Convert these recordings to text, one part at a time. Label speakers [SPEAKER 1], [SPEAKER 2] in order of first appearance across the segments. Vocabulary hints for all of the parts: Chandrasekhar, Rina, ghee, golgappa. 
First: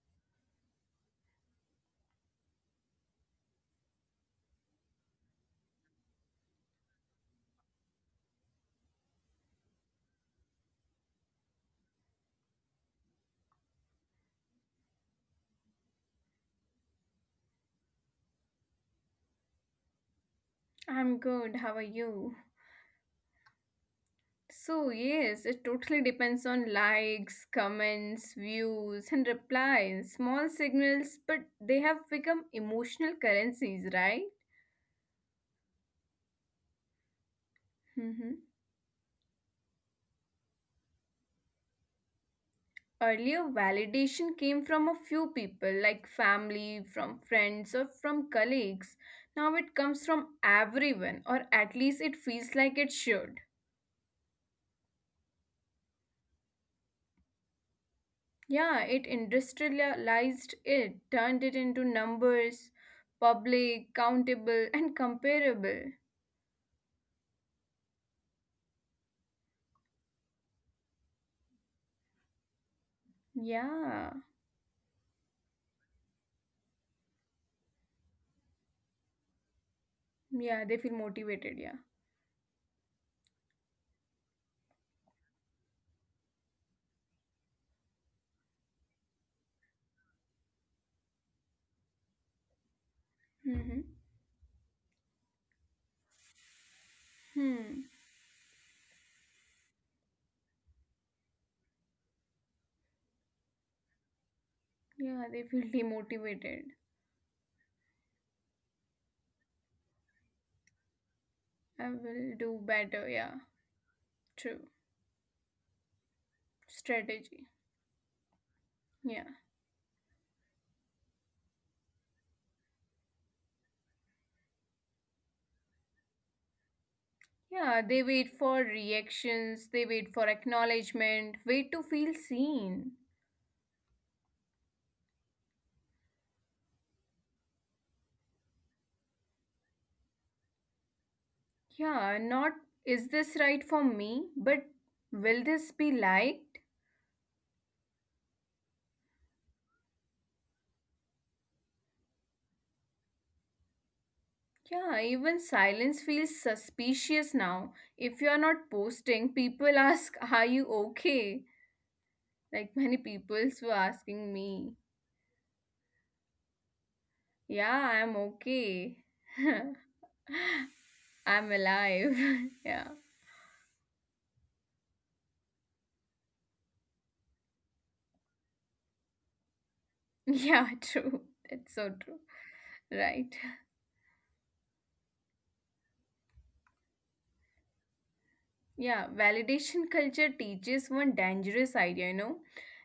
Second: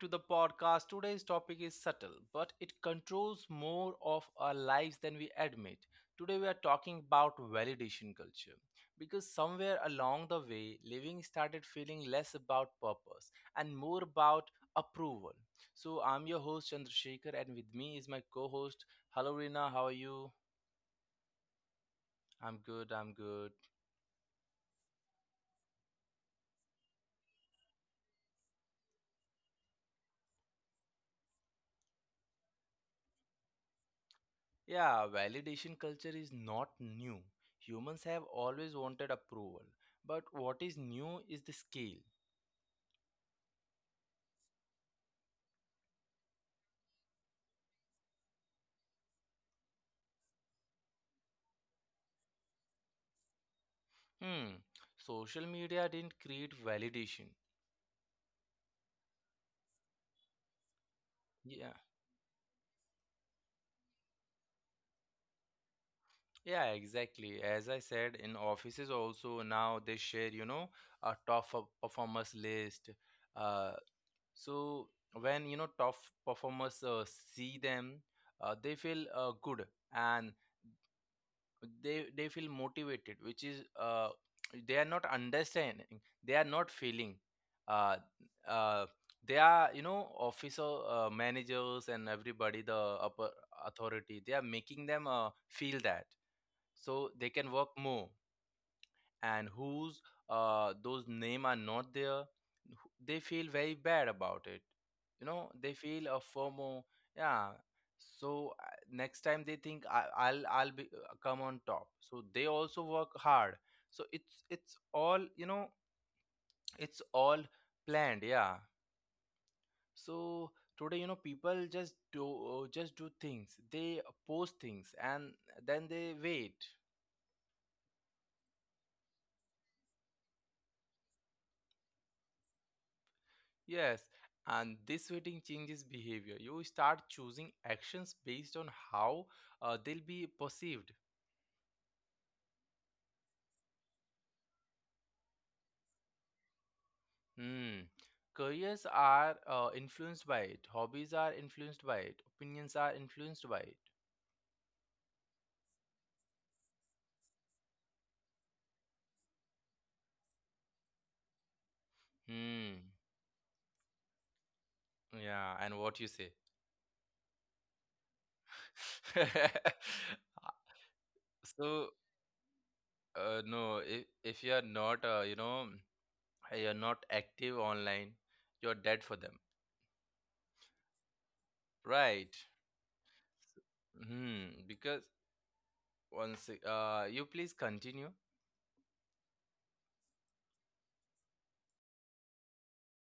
[SPEAKER 1] to the podcast. Today's topic is subtle, but it controls more of our lives than we admit. Today, we are talking about validation culture because somewhere along the way, living started feeling less about purpose and more about approval. So, I'm your host, Chandrasekhar, and with me is my co host. Hello, Rina. How are you?
[SPEAKER 2] I'm good. How are you?
[SPEAKER 1] I'm good. I'm good.
[SPEAKER 2] So yes, it totally depends on likes, comments, views, and replies. Small signals, but they have become emotional currencies, right?
[SPEAKER 1] Yeah, validation culture is not new. Humans have
[SPEAKER 2] Mm-hmm.
[SPEAKER 1] always wanted approval. But what is new is the scale.
[SPEAKER 2] Earlier, validation came from a few people, like family, from friends, or from colleagues. Now it comes from everyone, or at least it feels like it should.
[SPEAKER 1] Hmm. Social media didn't create validation.
[SPEAKER 2] Yeah, it industrialized it, turned it
[SPEAKER 1] Yeah.
[SPEAKER 2] into numbers, public, countable, and comparable.
[SPEAKER 1] Yeah, exactly. As I said, in offices also now they share, a performers list. Uh,
[SPEAKER 2] Yeah,
[SPEAKER 1] so when you know top performers see them, they feel good and
[SPEAKER 2] yeah, they feel motivated. Yeah.
[SPEAKER 1] they feel motivated, which is they are not understanding, they are not feeling uh, uh, they are, officer, managers, and everybody, the upper
[SPEAKER 2] Mm-hmm.
[SPEAKER 1] authority, they are making them feel that, so they can work
[SPEAKER 2] Hmm.
[SPEAKER 1] more. And whose those name are not there, they feel very bad about it. You
[SPEAKER 2] Yeah, they
[SPEAKER 1] know,
[SPEAKER 2] feel
[SPEAKER 1] they feel a
[SPEAKER 2] demotivated.
[SPEAKER 1] FOMO. Yeah. so uh, next time they think I'll be come on top,
[SPEAKER 2] I
[SPEAKER 1] so
[SPEAKER 2] will
[SPEAKER 1] they
[SPEAKER 2] do
[SPEAKER 1] also work
[SPEAKER 2] better. Yeah,
[SPEAKER 1] hard. So it's
[SPEAKER 2] true.
[SPEAKER 1] it's all, it's all
[SPEAKER 2] Strategy.
[SPEAKER 1] planned. Yeah.
[SPEAKER 2] Yeah.
[SPEAKER 1] So today, you know, people just do just do things, they post things and then they wait.
[SPEAKER 2] Yeah, they wait for reactions, they wait for acknowledgement, wait to feel seen.
[SPEAKER 1] Yes, and this waiting changes behavior. You start choosing actions based on how they'll be perceived.
[SPEAKER 2] Yeah, not is this right for me, but will this be liked?
[SPEAKER 1] Hmm. Careers are influenced by it, hobbies are influenced by it, opinions are influenced by it.
[SPEAKER 2] Yeah, even silence feels suspicious now. If you are not posting, people ask, are you okay? Like
[SPEAKER 1] Hmm.
[SPEAKER 2] many people were asking me,
[SPEAKER 1] Yeah, and what you say.
[SPEAKER 2] yeah, I'm okay. I'm
[SPEAKER 1] So,
[SPEAKER 2] alive. Yeah.
[SPEAKER 1] if you're not, you're not active online, you're dead for them.
[SPEAKER 2] Yeah, true. That's so
[SPEAKER 1] Right.
[SPEAKER 2] true. Right.
[SPEAKER 1] Hmm, because One sec. You please continue.
[SPEAKER 2] Yeah, validation culture teaches one dangerous idea,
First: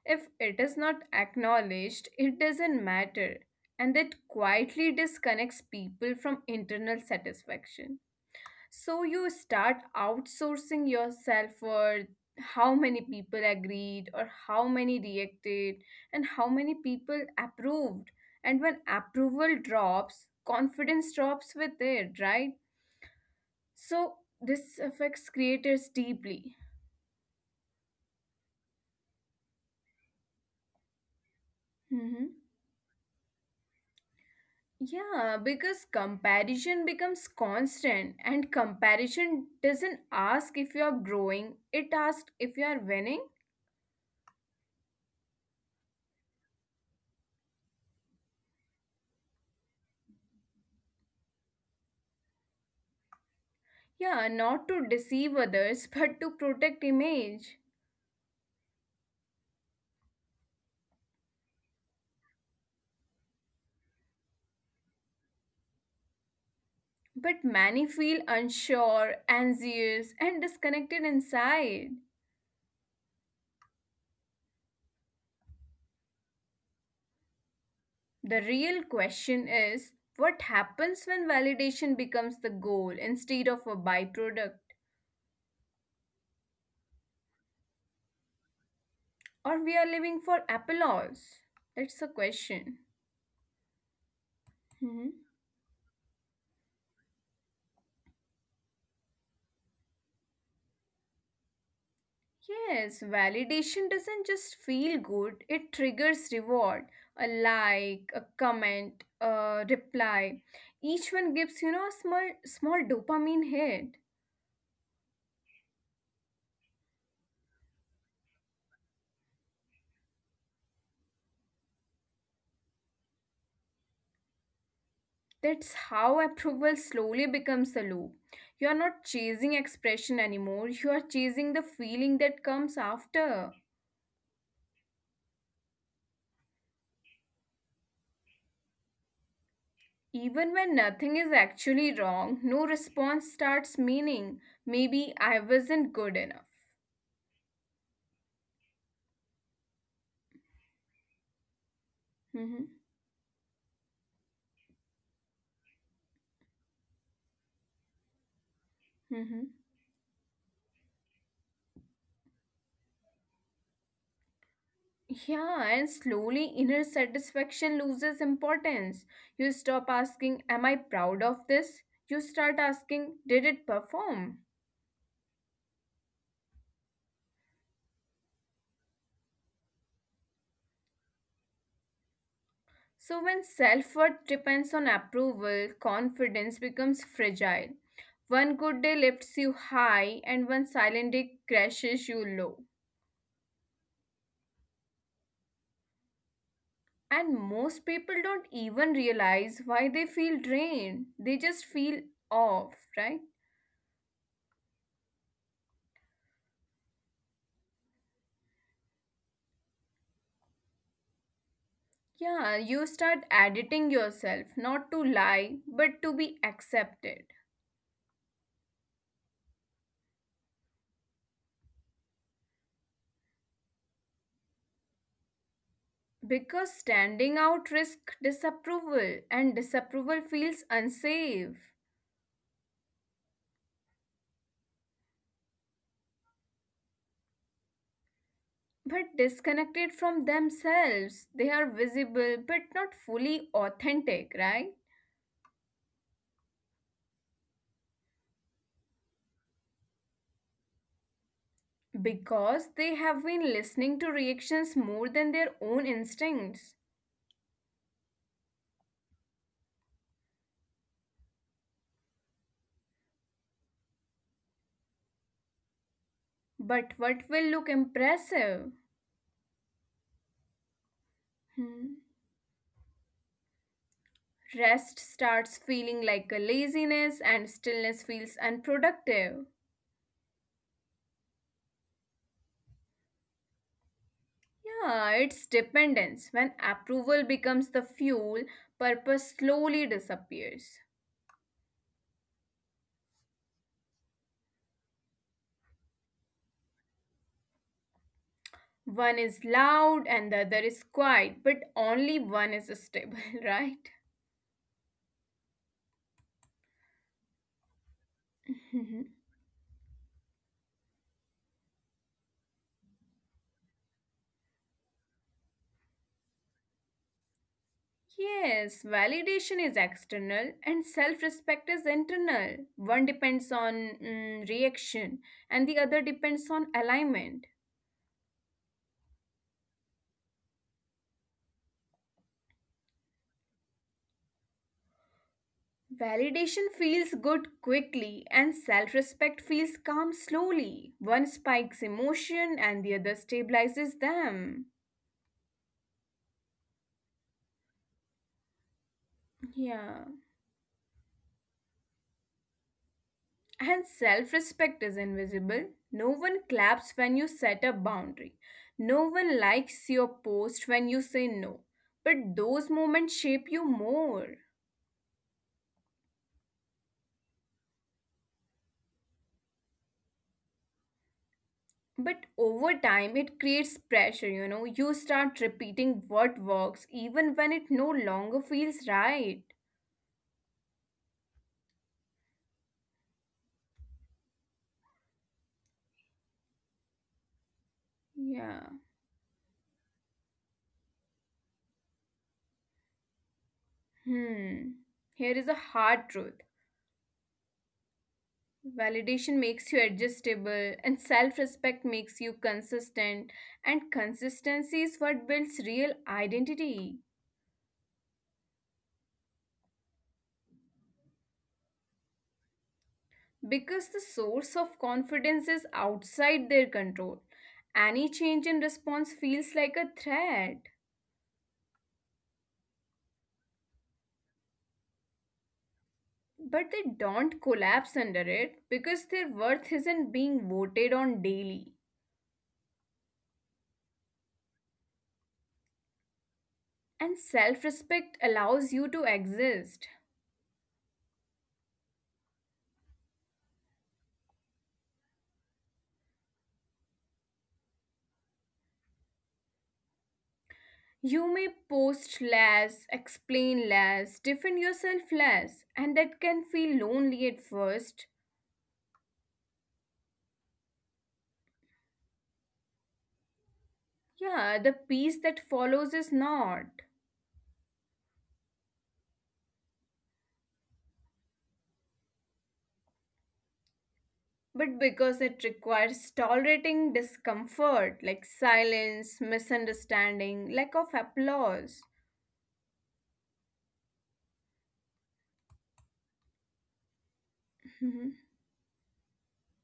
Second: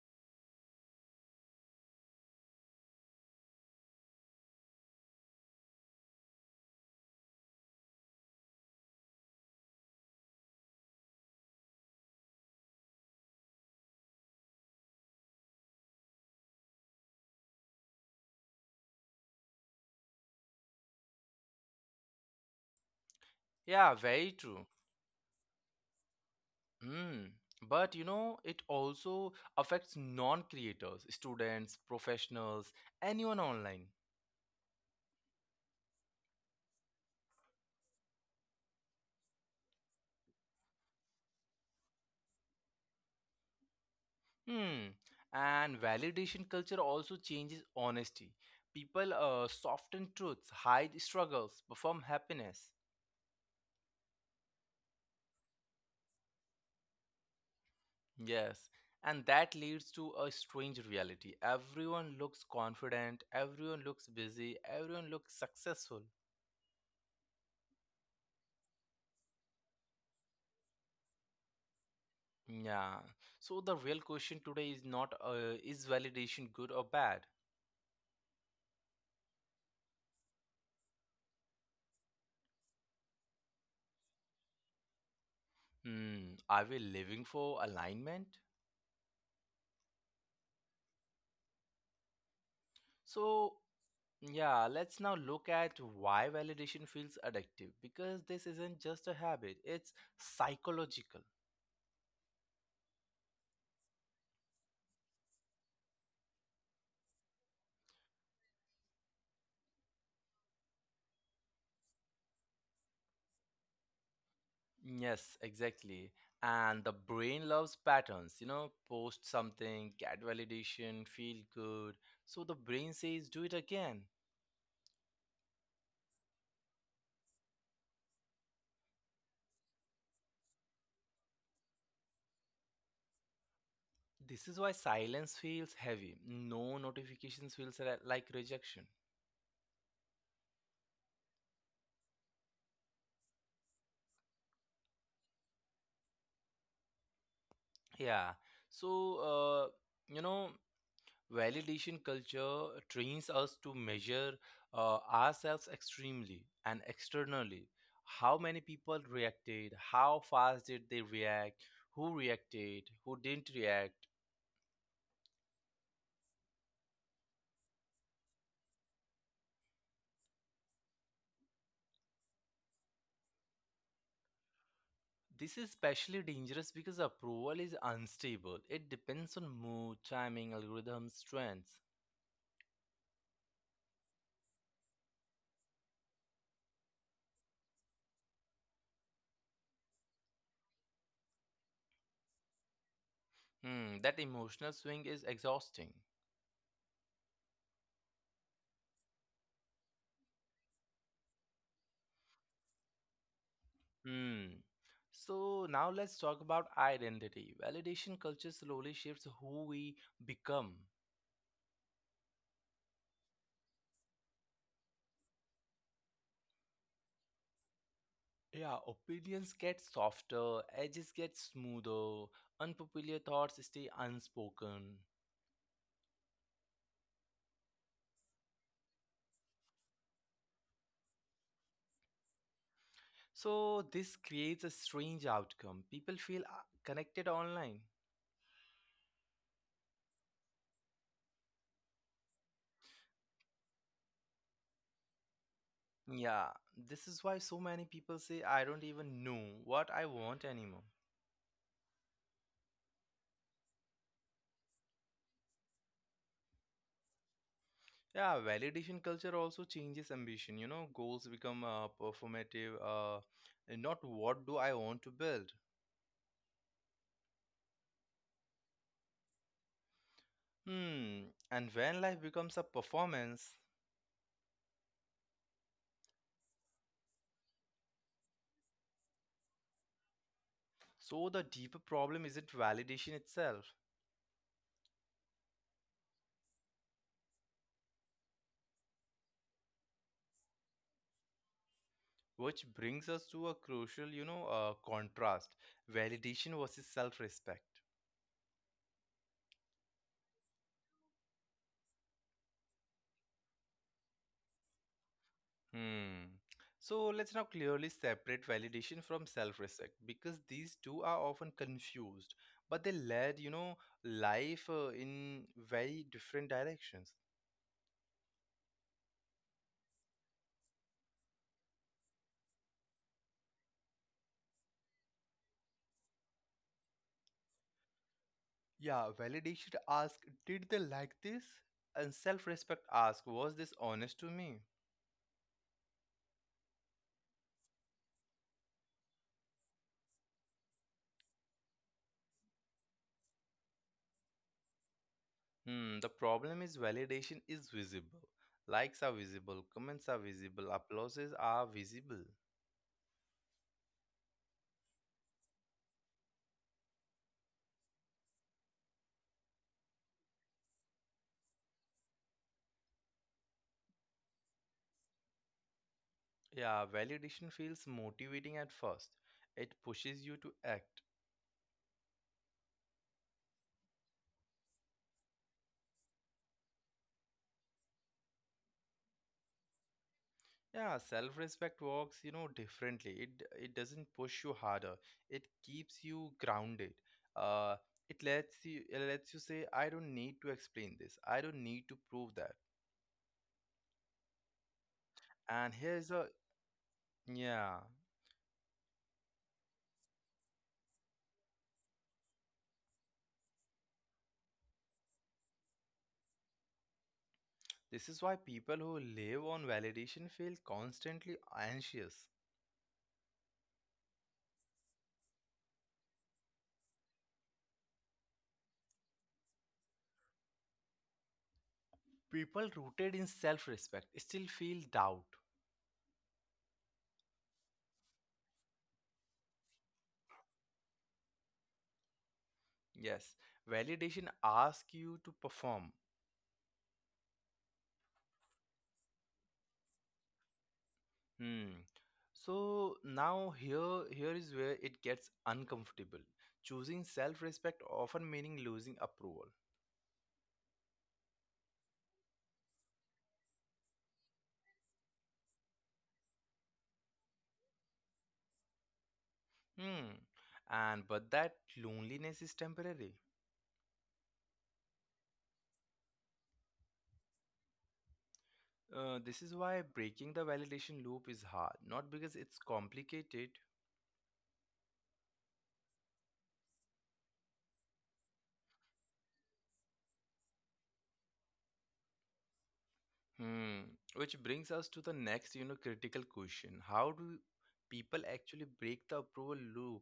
[SPEAKER 2] If it is not acknowledged, it doesn't matter. And that quietly disconnects people from internal satisfaction. So you start outsourcing yourself for how many people agreed or how many reacted and how many people approved. And when approval drops, confidence drops with it, right?
[SPEAKER 1] Yeah,
[SPEAKER 2] So
[SPEAKER 1] very true.
[SPEAKER 2] this affects creators deeply.
[SPEAKER 1] Hmm. But you know, it also affects non-creators, students,
[SPEAKER 2] Hmm.
[SPEAKER 1] professionals, anyone online.
[SPEAKER 2] Yeah, because comparison becomes constant, and comparison doesn't ask if you are growing, it asks if you are winning.
[SPEAKER 1] Hmm. And validation culture also changes honesty. People soften truths, hide struggles, perform happiness.
[SPEAKER 2] Yeah, not to deceive others, but to protect image.
[SPEAKER 1] Yes. And that leads to a strange reality. Everyone looks confident, everyone looks busy, everyone looks successful.
[SPEAKER 2] But many feel unsure, anxious, and disconnected inside.
[SPEAKER 1] Yeah. So the real question today is not, is validation good or bad?
[SPEAKER 2] The real question is what happens when validation becomes the goal instead of a byproduct?
[SPEAKER 1] Hmm, are we living for alignment?
[SPEAKER 2] Or we are living for applause? That's the question.
[SPEAKER 1] So, yeah, let's now look
[SPEAKER 2] Mm-hmm.
[SPEAKER 1] at why validation feels addictive, because this isn't just a habit, it's psychological.
[SPEAKER 2] Yes, validation doesn't just feel good, it triggers reward. A like, a comment, a reply. Each one gives, a small dopamine hit.
[SPEAKER 1] Yes, exactly. And the brain loves patterns. You know, post something, get validation, feel good. So the brain says, do it again.
[SPEAKER 2] That's how approval slowly becomes a loop. You are not chasing expression anymore, you are chasing the feeling that comes after.
[SPEAKER 1] This is why silence feels heavy. No notifications feels like rejection.
[SPEAKER 2] Even when nothing is actually wrong, no response starts meaning maybe I wasn't good enough.
[SPEAKER 1] Yeah. So, you know, validation culture
[SPEAKER 2] Mm-hmm.
[SPEAKER 1] trains us to measure ourselves extremely and externally. How many people
[SPEAKER 2] Mm-hmm.
[SPEAKER 1] reacted? How fast did they react? Who reacted? Who didn't react?
[SPEAKER 2] Yeah, and slowly inner satisfaction loses importance. You stop asking, am I proud of this? You start asking, did it perform?
[SPEAKER 1] This is especially dangerous because approval is unstable. It depends on mood, timing, algorithm, strengths.
[SPEAKER 2] So when self worth depends on approval, confidence becomes fragile. One good day lifts you high, and one silent day crashes you low.
[SPEAKER 1] Hmm, that emotional swing is exhausting.
[SPEAKER 2] And most people don't even realize why they feel drained, they just feel off, right?
[SPEAKER 1] Hmm. So now let's talk about identity. Validation culture slowly shapes who we become.
[SPEAKER 2] Yeah, you start editing yourself, not to lie, but to be accepted.
[SPEAKER 1] Yeah, opinions get softer, edges get smoother, unpopular thoughts stay unspoken.
[SPEAKER 2] Because standing out risks disapproval, and disapproval feels unsafe.
[SPEAKER 1] So this creates a strange outcome. People feel connected online.
[SPEAKER 2] But disconnected from themselves, they are visible but not fully authentic, right?
[SPEAKER 1] Yeah, this is why so many people say I don't even know what I want anymore.
[SPEAKER 2] Because they have been listening to reactions more than their own instincts.
[SPEAKER 1] Yeah, validation culture also changes ambition. You know, goals become performative. And not, what do I want to build?
[SPEAKER 2] But what will look impressive?
[SPEAKER 1] Hmm. And when life becomes a
[SPEAKER 2] Hmm.
[SPEAKER 1] performance,
[SPEAKER 2] Rest starts feeling like a laziness, and stillness feels unproductive.
[SPEAKER 1] so the deeper problem isn't validation itself,
[SPEAKER 2] Yeah, it's dependence. When approval becomes the fuel, purpose slowly disappears.
[SPEAKER 1] which brings us to a crucial, contrast: validation versus self-respect.
[SPEAKER 2] One is loud and the other is quiet, but only one is stable, right?
[SPEAKER 1] Hmm. So let's now clearly separate validation from self-respect,
[SPEAKER 2] Mhm.
[SPEAKER 1] because these two are often confused, but they lead, life in very different directions.
[SPEAKER 2] Yes, validation is external and self respect is internal. One depends on reaction and the other depends on alignment.
[SPEAKER 1] Yeah, validation asks, did they like this? And self-respect asks, was this honest to me?
[SPEAKER 2] Validation feels good quickly, and self respect feels calm slowly. One spikes emotion, and the other stabilizes them.
[SPEAKER 1] Hmm. The problem is validation is visible. Likes are visible, comments are visible,
[SPEAKER 2] Yeah.
[SPEAKER 1] applauses are visible.
[SPEAKER 2] And self respect is invisible. No one claps when you set a boundary. No one likes your post when you say no. But those moments shape you more.
[SPEAKER 1] Yeah, validation feels motivating at first. It pushes you to act.
[SPEAKER 2] But over time, it creates pressure, you know. You start repeating what works even when it no longer feels right.
[SPEAKER 1] Yeah, self-respect works, differently. It doesn't push you harder. It keeps you grounded. Uh, it lets you it
[SPEAKER 2] Yeah.
[SPEAKER 1] lets you say, I don't need to explain this. I don't need to prove that.
[SPEAKER 2] Hmm.
[SPEAKER 1] And
[SPEAKER 2] Here is
[SPEAKER 1] here's
[SPEAKER 2] a
[SPEAKER 1] a
[SPEAKER 2] hard truth.
[SPEAKER 1] yeah,
[SPEAKER 2] Validation makes you adjustable, and self respect makes you consistent. And consistency is what builds real identity.
[SPEAKER 1] this is why people who live on validation feel constantly anxious.
[SPEAKER 2] Because the source of confidence is outside their control. Any change in response feels like a threat.
[SPEAKER 1] People rooted in self-respect still feel doubt.
[SPEAKER 2] But they don't collapse under it because their worth isn't being voted on daily.
[SPEAKER 1] Yes, validation asks you to perform.
[SPEAKER 2] And self respect allows you to exist.
[SPEAKER 1] Hmm. So now here is where it gets uncomfortable. Choosing self-respect often meaning losing approval.
[SPEAKER 2] You may post less, explain less, defend yourself less, and that can feel lonely at first.
[SPEAKER 1] Hmm. And but that loneliness is temporary.
[SPEAKER 2] Yeah, the peace that follows is not.
[SPEAKER 1] This is why breaking the validation loop is hard, not because it's complicated.
[SPEAKER 2] But because it requires tolerating discomfort like silence, misunderstanding, lack of applause.
[SPEAKER 1] Hmm. Which brings us to the next, critical question. How do people
[SPEAKER 2] Mhm.
[SPEAKER 1] actually break the approval loop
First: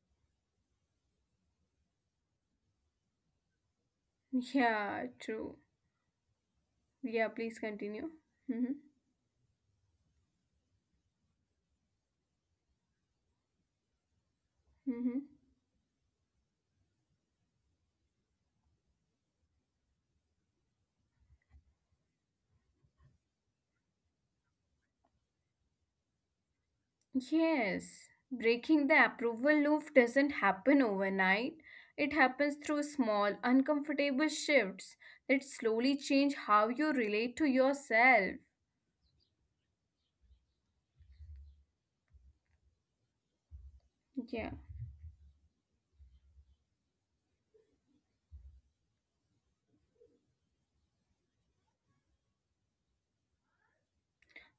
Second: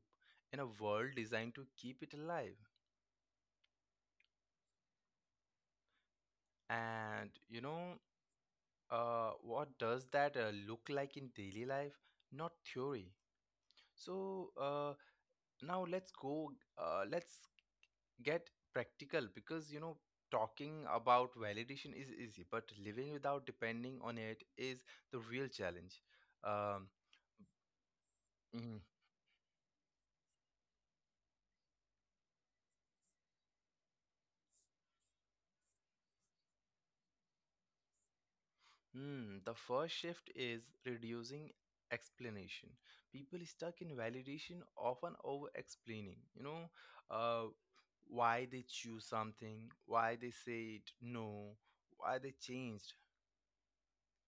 [SPEAKER 1] in a world designed to keep it alive?
[SPEAKER 2] Yeah, true. Yeah,
[SPEAKER 1] And
[SPEAKER 2] please continue. Hmm.
[SPEAKER 1] what does that look like in daily life, not theory. so uh,
[SPEAKER 2] Hmm.
[SPEAKER 1] now let's go, let's get practical, because you know, talking about validation is easy, but living without depending on it is the real challenge. Um,
[SPEAKER 2] Yes,
[SPEAKER 1] mm-hmm.
[SPEAKER 2] breaking the approval loop doesn't happen overnight. It happens through small, uncomfortable shifts that slowly change how you relate to yourself.
[SPEAKER 1] Hmm, the first shift is reducing explanation. People stuck in
[SPEAKER 2] Yeah.
[SPEAKER 1] validation often over explaining, uh, why they choose something, why they said no, why they changed.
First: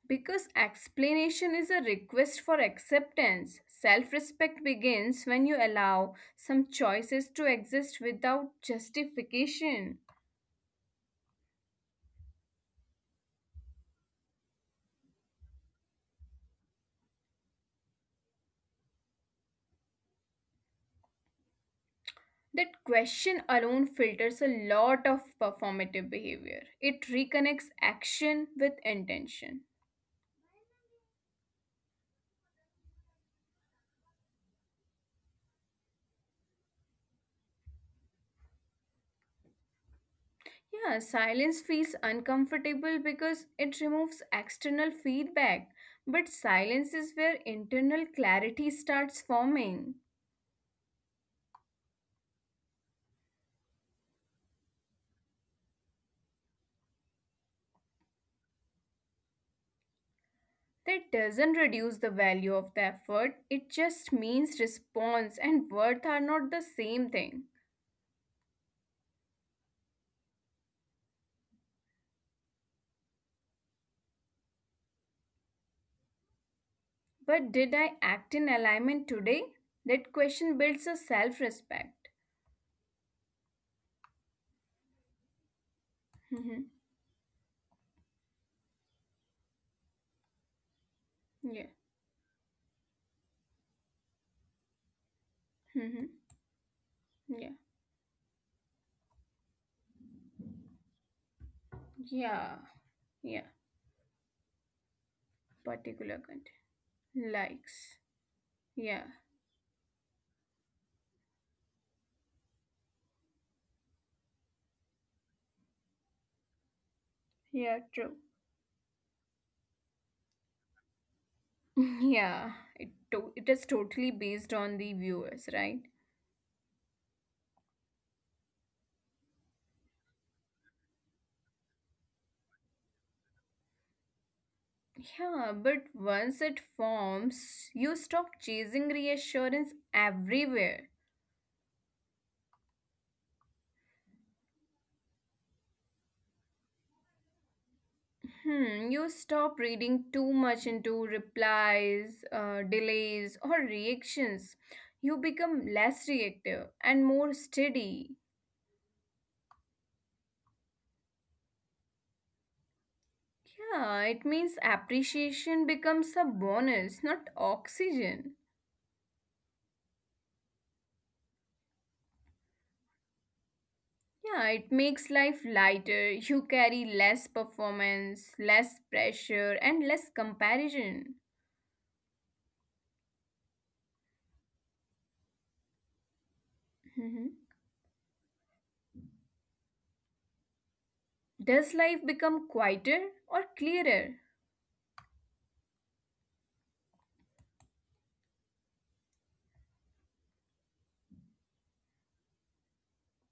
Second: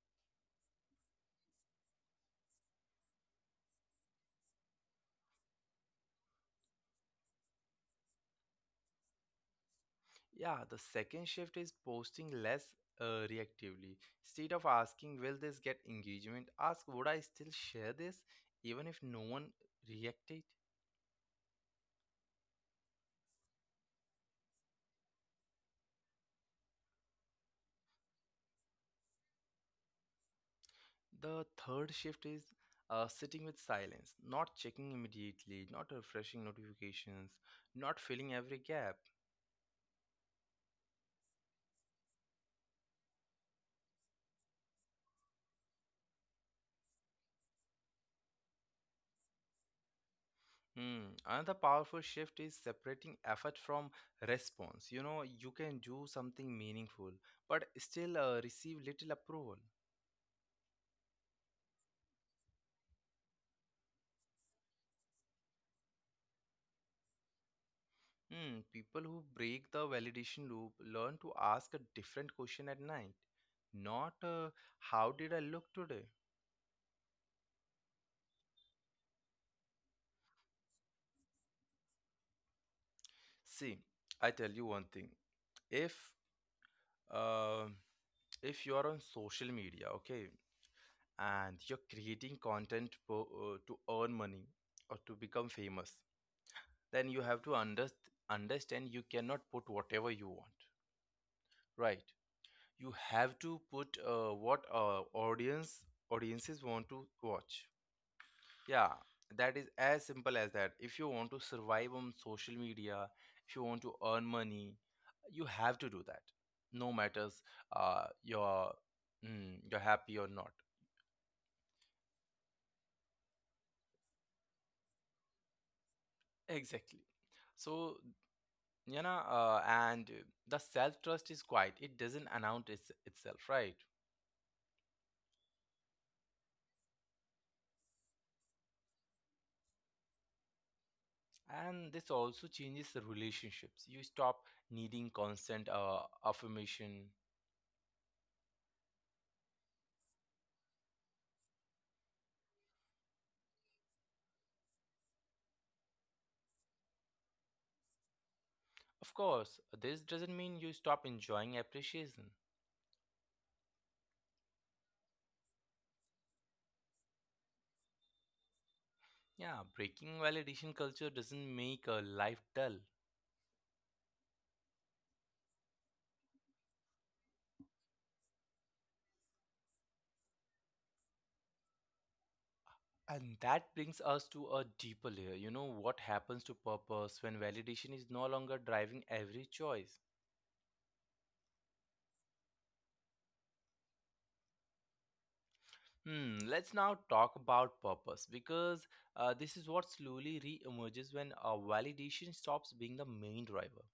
[SPEAKER 2] Because explanation is a request for acceptance. Self respect begins when you allow some choices to exist without justification.
[SPEAKER 1] Yeah, the second shift is posting less reactively. Instead of asking, will this get engagement, ask, would I still share this even if no one reacted?
[SPEAKER 2] That question alone filters a lot of performative behavior. It reconnects action with intention.
[SPEAKER 1] The third shift is sitting with silence, not checking immediately, not refreshing notifications, not filling every gap.
[SPEAKER 2] Yeah, silence feels uncomfortable because it removes external feedback, but silence is where internal clarity starts forming.
[SPEAKER 1] Hmm. Another powerful shift is separating effort from response. You know, you can do something meaningful, but still receive little approval.
[SPEAKER 2] That doesn't reduce the value of the effort, it just means response and worth are not the same thing.
[SPEAKER 1] Hmm. People who break the validation loop learn to ask a different question at night, not how did I look today?
[SPEAKER 2] But did I act in alignment today? That question builds a self respect.
[SPEAKER 1] See, I tell you one thing. If
[SPEAKER 2] Hmm.
[SPEAKER 1] uh, if you are on social media, okay, and you're
[SPEAKER 2] Yeah.
[SPEAKER 1] creating content to earn money or to become famous,
[SPEAKER 2] Hmm.
[SPEAKER 1] then you have to
[SPEAKER 2] Yeah.
[SPEAKER 1] understand, you cannot put whatever you want, right?
[SPEAKER 2] Yeah.
[SPEAKER 1] You have to
[SPEAKER 2] Yeah.
[SPEAKER 1] put what
[SPEAKER 2] Particular
[SPEAKER 1] audiences
[SPEAKER 2] content.
[SPEAKER 1] want to watch.
[SPEAKER 2] Likes.
[SPEAKER 1] Yeah,
[SPEAKER 2] Yeah.
[SPEAKER 1] that is as simple as that. If you want to survive on social media, if you want to earn money, you have to do that. No matters
[SPEAKER 2] Yeah.
[SPEAKER 1] uh,
[SPEAKER 2] True.
[SPEAKER 1] you're you're happy or not.
[SPEAKER 2] Yeah, it is totally based on the viewers, right?
[SPEAKER 1] Exactly. So you know, and the self trust is quiet. It doesn't announce itself, right?
[SPEAKER 2] Yeah, but once it forms, you stop chasing reassurance everywhere.
[SPEAKER 1] And this also changes the relationships. You stop needing constant affirmation.
[SPEAKER 2] Hmm, you stop reading too much into replies, delays, or reactions. You become less reactive and more steady.
[SPEAKER 1] Of course, this doesn't mean you stop enjoying appreciation.
[SPEAKER 2] Yeah, it means appreciation becomes a bonus, not oxygen.
[SPEAKER 1] Yeah, breaking validation culture doesn't make a life dull.
[SPEAKER 2] Yeah, it makes life lighter. You carry less performance, less pressure, and less comparison.
[SPEAKER 1] And that brings us to a deeper layer. You know what happens to purpose when
[SPEAKER 2] Mhm.
[SPEAKER 1] validation is no longer driving every choice?
[SPEAKER 2] Does life become quieter or clearer?
[SPEAKER 1] Hmm, let's now talk about purpose, because this is what slowly re emerges when validation stops being the main driver.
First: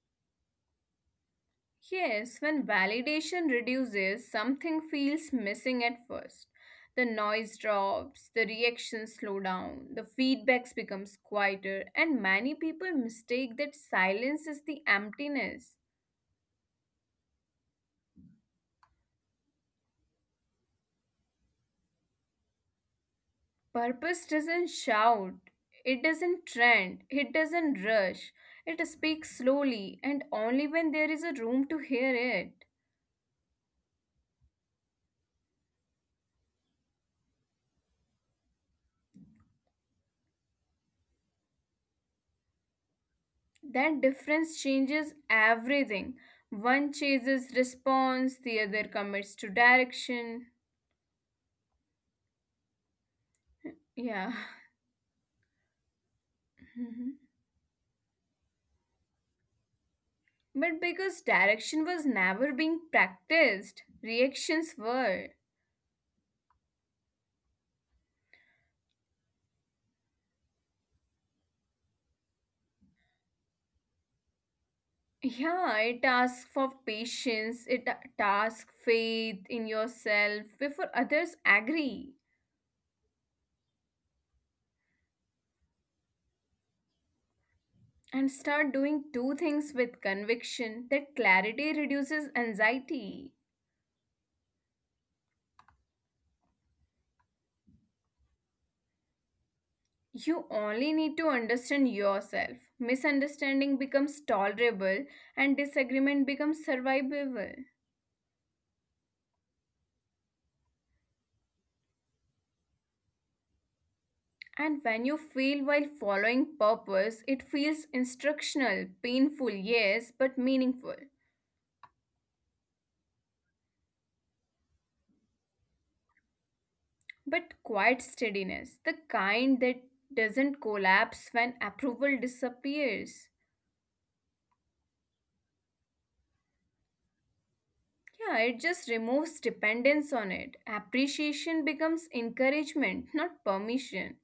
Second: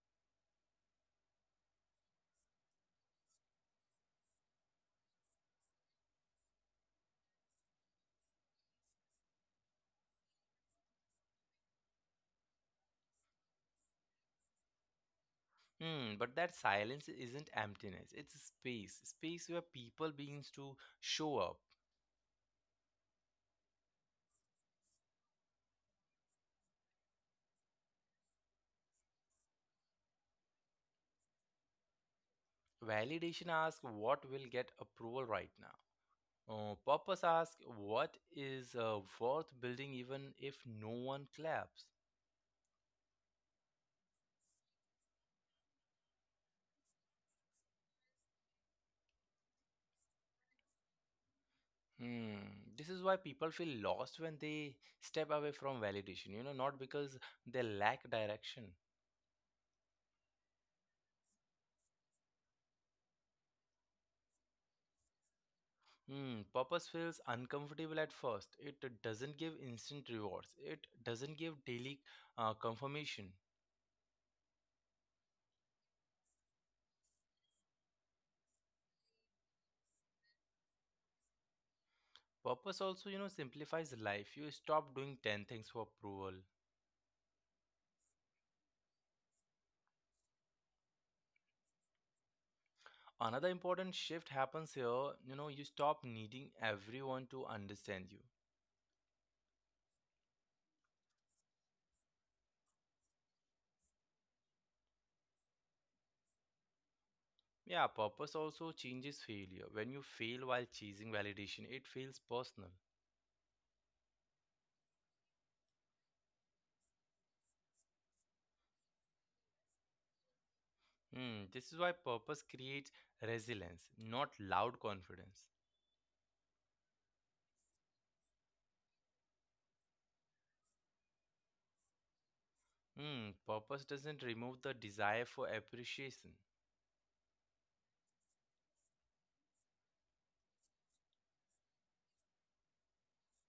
[SPEAKER 2] Yes, when validation reduces, something feels missing at first. The noise drops, the reactions slow down, the feedbacks becomes quieter, and many people mistake that silence is the emptiness.
[SPEAKER 1] Hmm, but that silence isn't emptiness, it's space. Space where people begins to show up.
[SPEAKER 2] Purpose doesn't shout, it doesn't trend, it doesn't rush, it speaks slowly and only when there is a room to hear it.
[SPEAKER 1] Validation asks what will get approval right now. Poppers asks, what is worth building even if no one claps?
[SPEAKER 2] That difference changes everything. One chases response, the other commits to direction.
[SPEAKER 1] Hmm. This is why people feel lost when
[SPEAKER 2] Yeah.
[SPEAKER 1] they step away from validation, you know, not because
[SPEAKER 2] Mhm.
[SPEAKER 1] they lack direction.
[SPEAKER 2] But because direction was never being practiced, reactions were.
[SPEAKER 1] Hmm. Purpose feels uncomfortable at first. It doesn't give instant rewards, it doesn't give daily confirmation.
[SPEAKER 2] Yeah, it asks for patience, it asks faith in yourself before others agree.
[SPEAKER 1] Purpose also, you know, simplifies life. You stop doing 10 things for approval.
[SPEAKER 2] And start doing two things with conviction that clarity reduces anxiety.
[SPEAKER 1] Another important shift happens here. You know, you stop needing everyone to understand you.
[SPEAKER 2] You only need to understand yourself. Misunderstanding becomes tolerable and disagreement becomes survivable.
[SPEAKER 1] Yeah, purpose also changes failure. When you fail while chasing validation, it feels personal.
[SPEAKER 2] And when you fail while following purpose, it feels instructional, painful, yes, but meaningful.
[SPEAKER 1] Hmm, this is why purpose creates resilience, not loud confidence.
[SPEAKER 2] But quiet steadiness, the kind that doesn't collapse when approval disappears.
[SPEAKER 1] Hmm, purpose doesn't remove the desire for appreciation.
[SPEAKER 2] Yeah, it just removes dependence on it. Appreciation becomes encouragement, not permission.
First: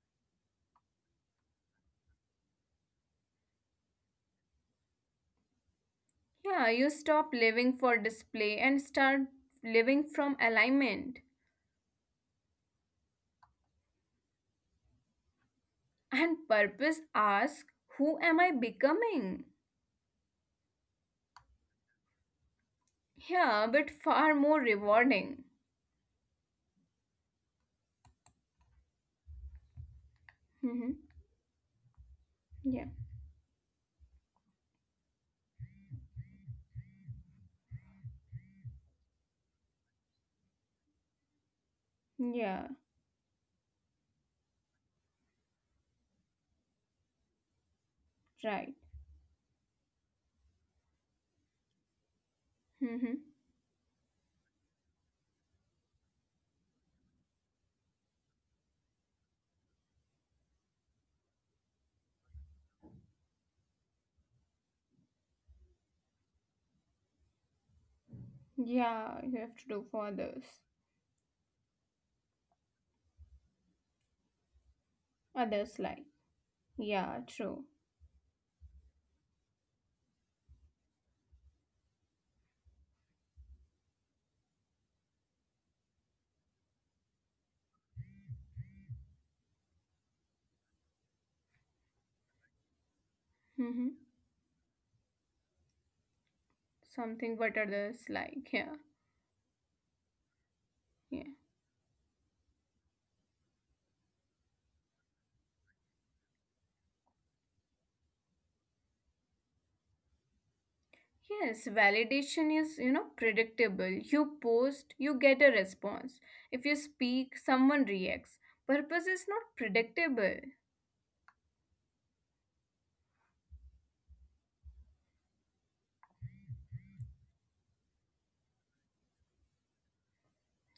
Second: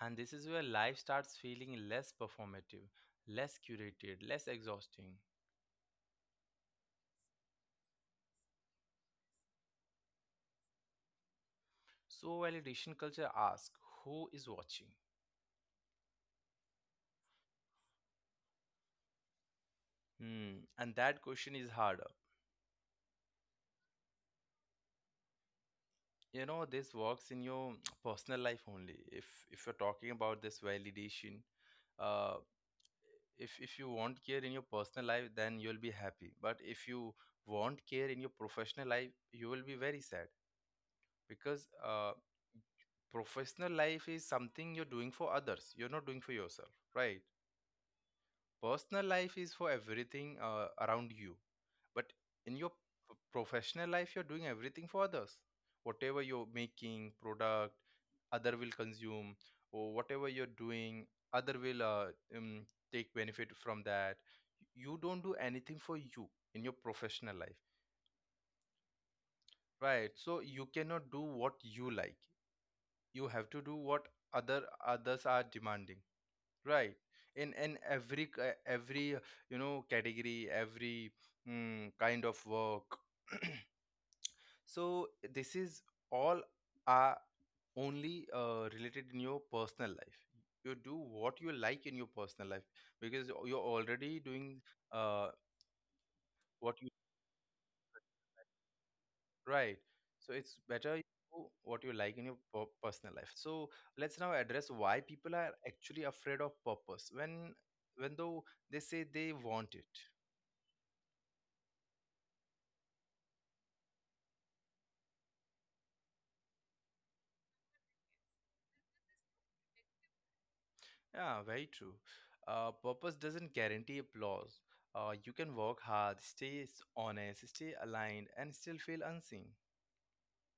[SPEAKER 1] And this is where life starts feeling less performative, less curated, less exhausting.
[SPEAKER 2] Yeah, you stop living for display and start living from alignment.
[SPEAKER 1] So, validation culture asks, who is watching?
[SPEAKER 2] And purpose asks, who am I becoming?
[SPEAKER 1] Hmm, and that question is harder.
[SPEAKER 2] Yeah, but far more rewarding.
[SPEAKER 1] You know, this works in your personal life only if you're talking about this
[SPEAKER 2] Mm-hmm.
[SPEAKER 1] validation, uh
[SPEAKER 2] Yeah,
[SPEAKER 1] if you want care in your personal life, then you'll be happy, but if you want care in your professional life, you will be very sad, because
[SPEAKER 2] yeah,
[SPEAKER 1] professional life is something you're doing for others, you're not doing for yourself, right?
[SPEAKER 2] right.
[SPEAKER 1] Personal life is for everything around you, but in your
[SPEAKER 2] Mm-hmm.
[SPEAKER 1] professional life, you're doing everything for others. Whatever you're making product, other will consume, or whatever you're doing, other will um, take benefit from that. You don't do anything for you in your professional life.
[SPEAKER 2] Yeah, you have to do for
[SPEAKER 1] Right,
[SPEAKER 2] others.
[SPEAKER 1] so you cannot do what you like, you have to do what other others are
[SPEAKER 2] Others like.
[SPEAKER 1] demanding. Right.
[SPEAKER 2] Yeah, true.
[SPEAKER 1] In every category, every kind of work. So this is all are only related in your personal life. You do what you like in your personal life, because you're
[SPEAKER 2] Mm-hmm.
[SPEAKER 1] already doing uh, what you
[SPEAKER 2] Something what others like. Yeah,
[SPEAKER 1] right. So it's better
[SPEAKER 2] yeah.
[SPEAKER 1] you do what you like in your personal life. So let's now address why people are actually afraid of purpose when though they say they want it.
[SPEAKER 2] Yes, validation is, predictable. You post, you get a response. If you speak, someone reacts. Purpose is not predictable.
[SPEAKER 1] Yeah, very true. Purpose doesn't guarantee applause. You can work hard, stay honest, stay aligned, and still feel unseen.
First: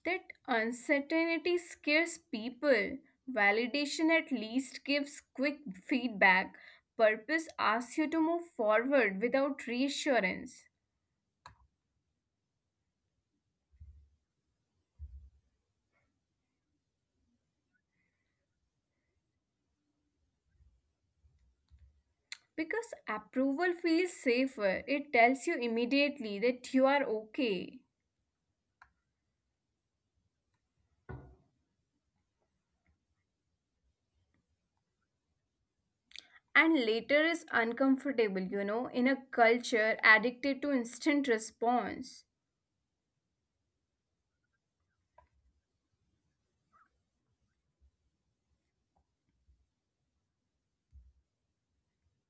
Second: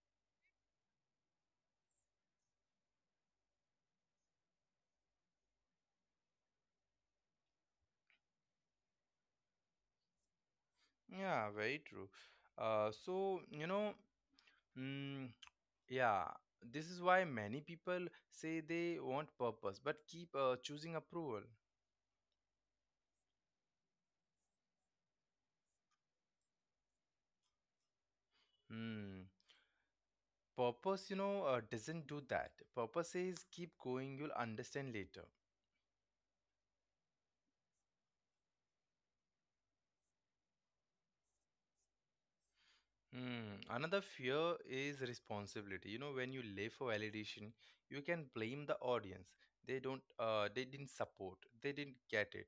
[SPEAKER 2] That uncertainty scares people. Validation at least gives quick feedback. Purpose asks you to move forward without reassurance.
[SPEAKER 1] Yeah, very true. So, mm, yeah, this is why many people say they want purpose but keep choosing approval.
[SPEAKER 2] Because approval feels safer, it tells you immediately that you are okay.
[SPEAKER 1] Hmm. Purpose, doesn't do that. Purpose says keep going, you'll understand later.
[SPEAKER 2] And later is uncomfortable, in a culture addicted to instant response.
[SPEAKER 1] Hmm. Another fear is responsibility. You know, when you live for validation, you can blame the audience. They don't. They didn't support. They didn't get it.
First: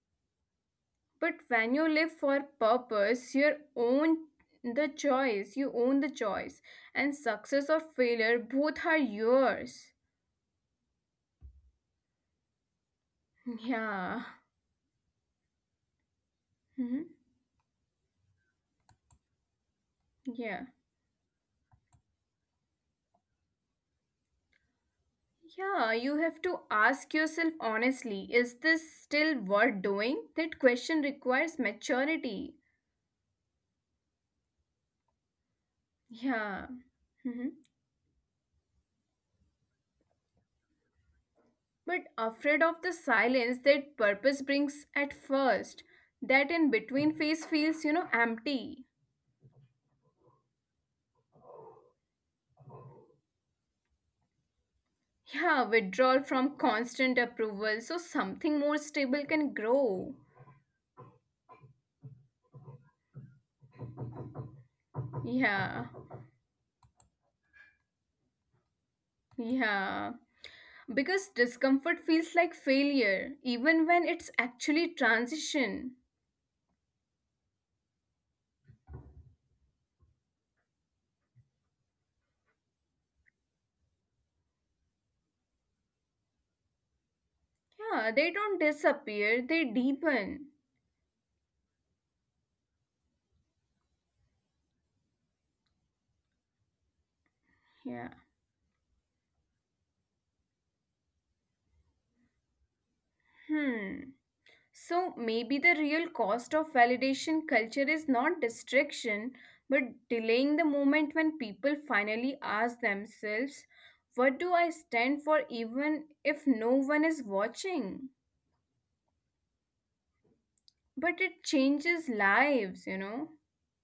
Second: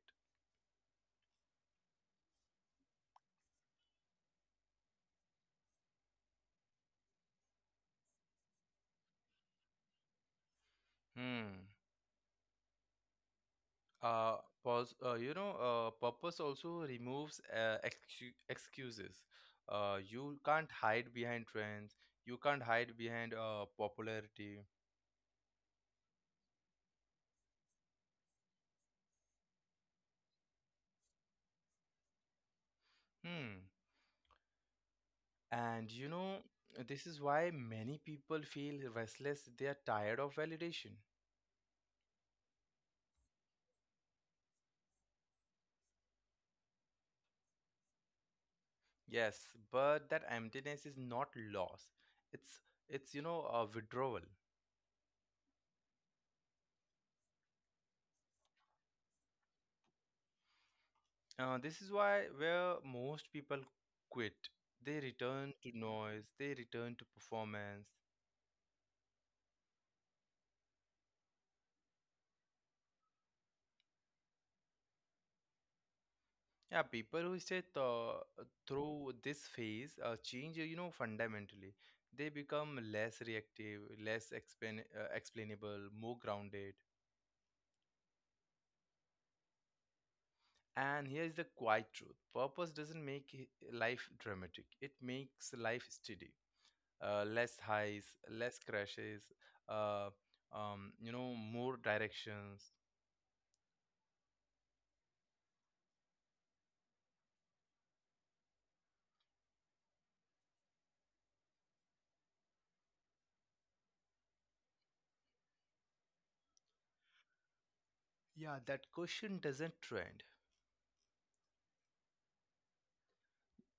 [SPEAKER 2] But when you live for purpose, you own the choice, and success or failure both are yours.
[SPEAKER 1] Hmm.
[SPEAKER 2] Yeah.
[SPEAKER 1] Uh, Purpose also
[SPEAKER 2] Mhm.
[SPEAKER 1] removes excuses. You
[SPEAKER 2] Yeah,
[SPEAKER 1] can't hide behind trends. You can't hide behind popularity.
[SPEAKER 2] yeah. You have to ask yourself honestly, is this still worth doing? That question requires maturity.
[SPEAKER 1] Hmm. And you know,
[SPEAKER 2] Yeah.
[SPEAKER 1] this is
[SPEAKER 2] Mm-hmm.
[SPEAKER 1] why many people feel restless. They are tired of validation.
[SPEAKER 2] But afraid of the silence that purpose brings at first. That in between phase feels, empty.
[SPEAKER 1] Yes, but that emptiness is not loss. It's it's a withdrawal.
[SPEAKER 2] Yeah, withdrawal from constant approval, so something more stable can grow.
[SPEAKER 1] This is why where most people quit. They return to
[SPEAKER 2] Yeah,
[SPEAKER 1] noise. They return to performance.
[SPEAKER 2] yeah. Because discomfort feels like failure, even when it's actually transition.
[SPEAKER 1] Yeah, people who stay through this phase change. You know, fundamentally, they become less reactive, less explainable, more grounded.
[SPEAKER 2] Yeah, they don't disappear, they deepen.
[SPEAKER 1] And here is the quiet truth: purpose doesn't make life dramatic. It makes life steady. Less
[SPEAKER 2] Yeah.
[SPEAKER 1] highs, less crashes, uh, more directions.
[SPEAKER 2] Hmm. So maybe the real cost of validation culture is not distraction, but delaying the moment when people finally ask themselves, what do I stand for even if no one is watching?
[SPEAKER 1] Yeah, that question doesn't trend.
[SPEAKER 2] But it changes lives, you know?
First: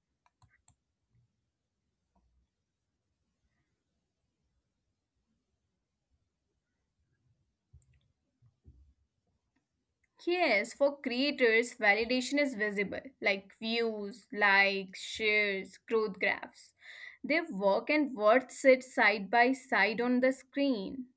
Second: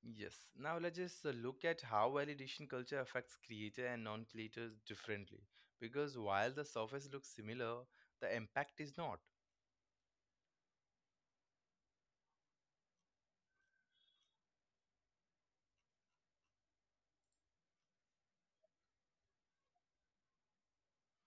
[SPEAKER 1] Yes. Now let's just look at how validation culture affects creator and non-creators differently. Because while the surface looks similar, the impact is not.
[SPEAKER 2] Yes, for creators, validation is visible, like views, likes, shares, growth graphs. Their work and worth sit side by side on the screen.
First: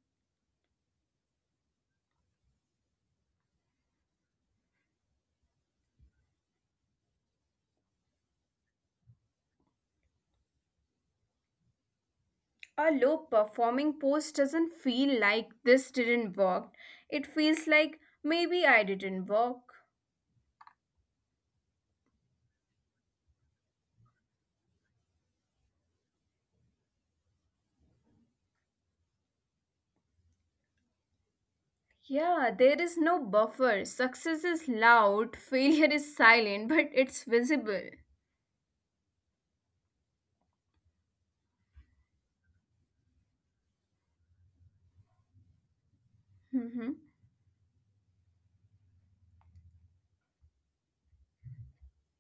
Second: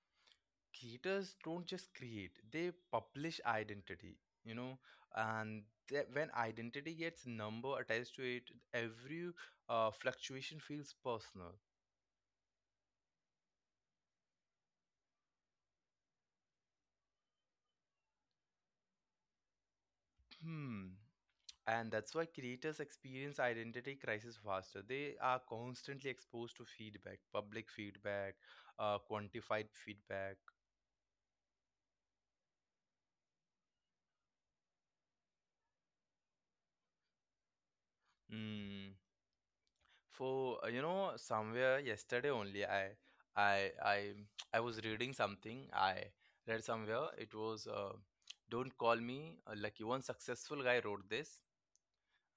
[SPEAKER 1] Creators don't just create; they publish identity. You know, and that when identity gets number attached to it, every fluctuation feels personal.
[SPEAKER 2] A low performing post doesn't feel like this didn't work. It feels like maybe I didn't work.
[SPEAKER 1] Hmm. And that's why creators experience identity crisis faster. They are constantly exposed to feedback, public feedback, quantified feedback.
[SPEAKER 2] Yeah, there is no buffer. Success is loud, failure is silent, but it's visible.
[SPEAKER 1] Mm. For you know, somewhere yesterday only, I, I, I was reading something. I read
[SPEAKER 2] Mm-hmm.
[SPEAKER 1] somewhere. It was, "Don't call me lucky." One successful guy wrote this.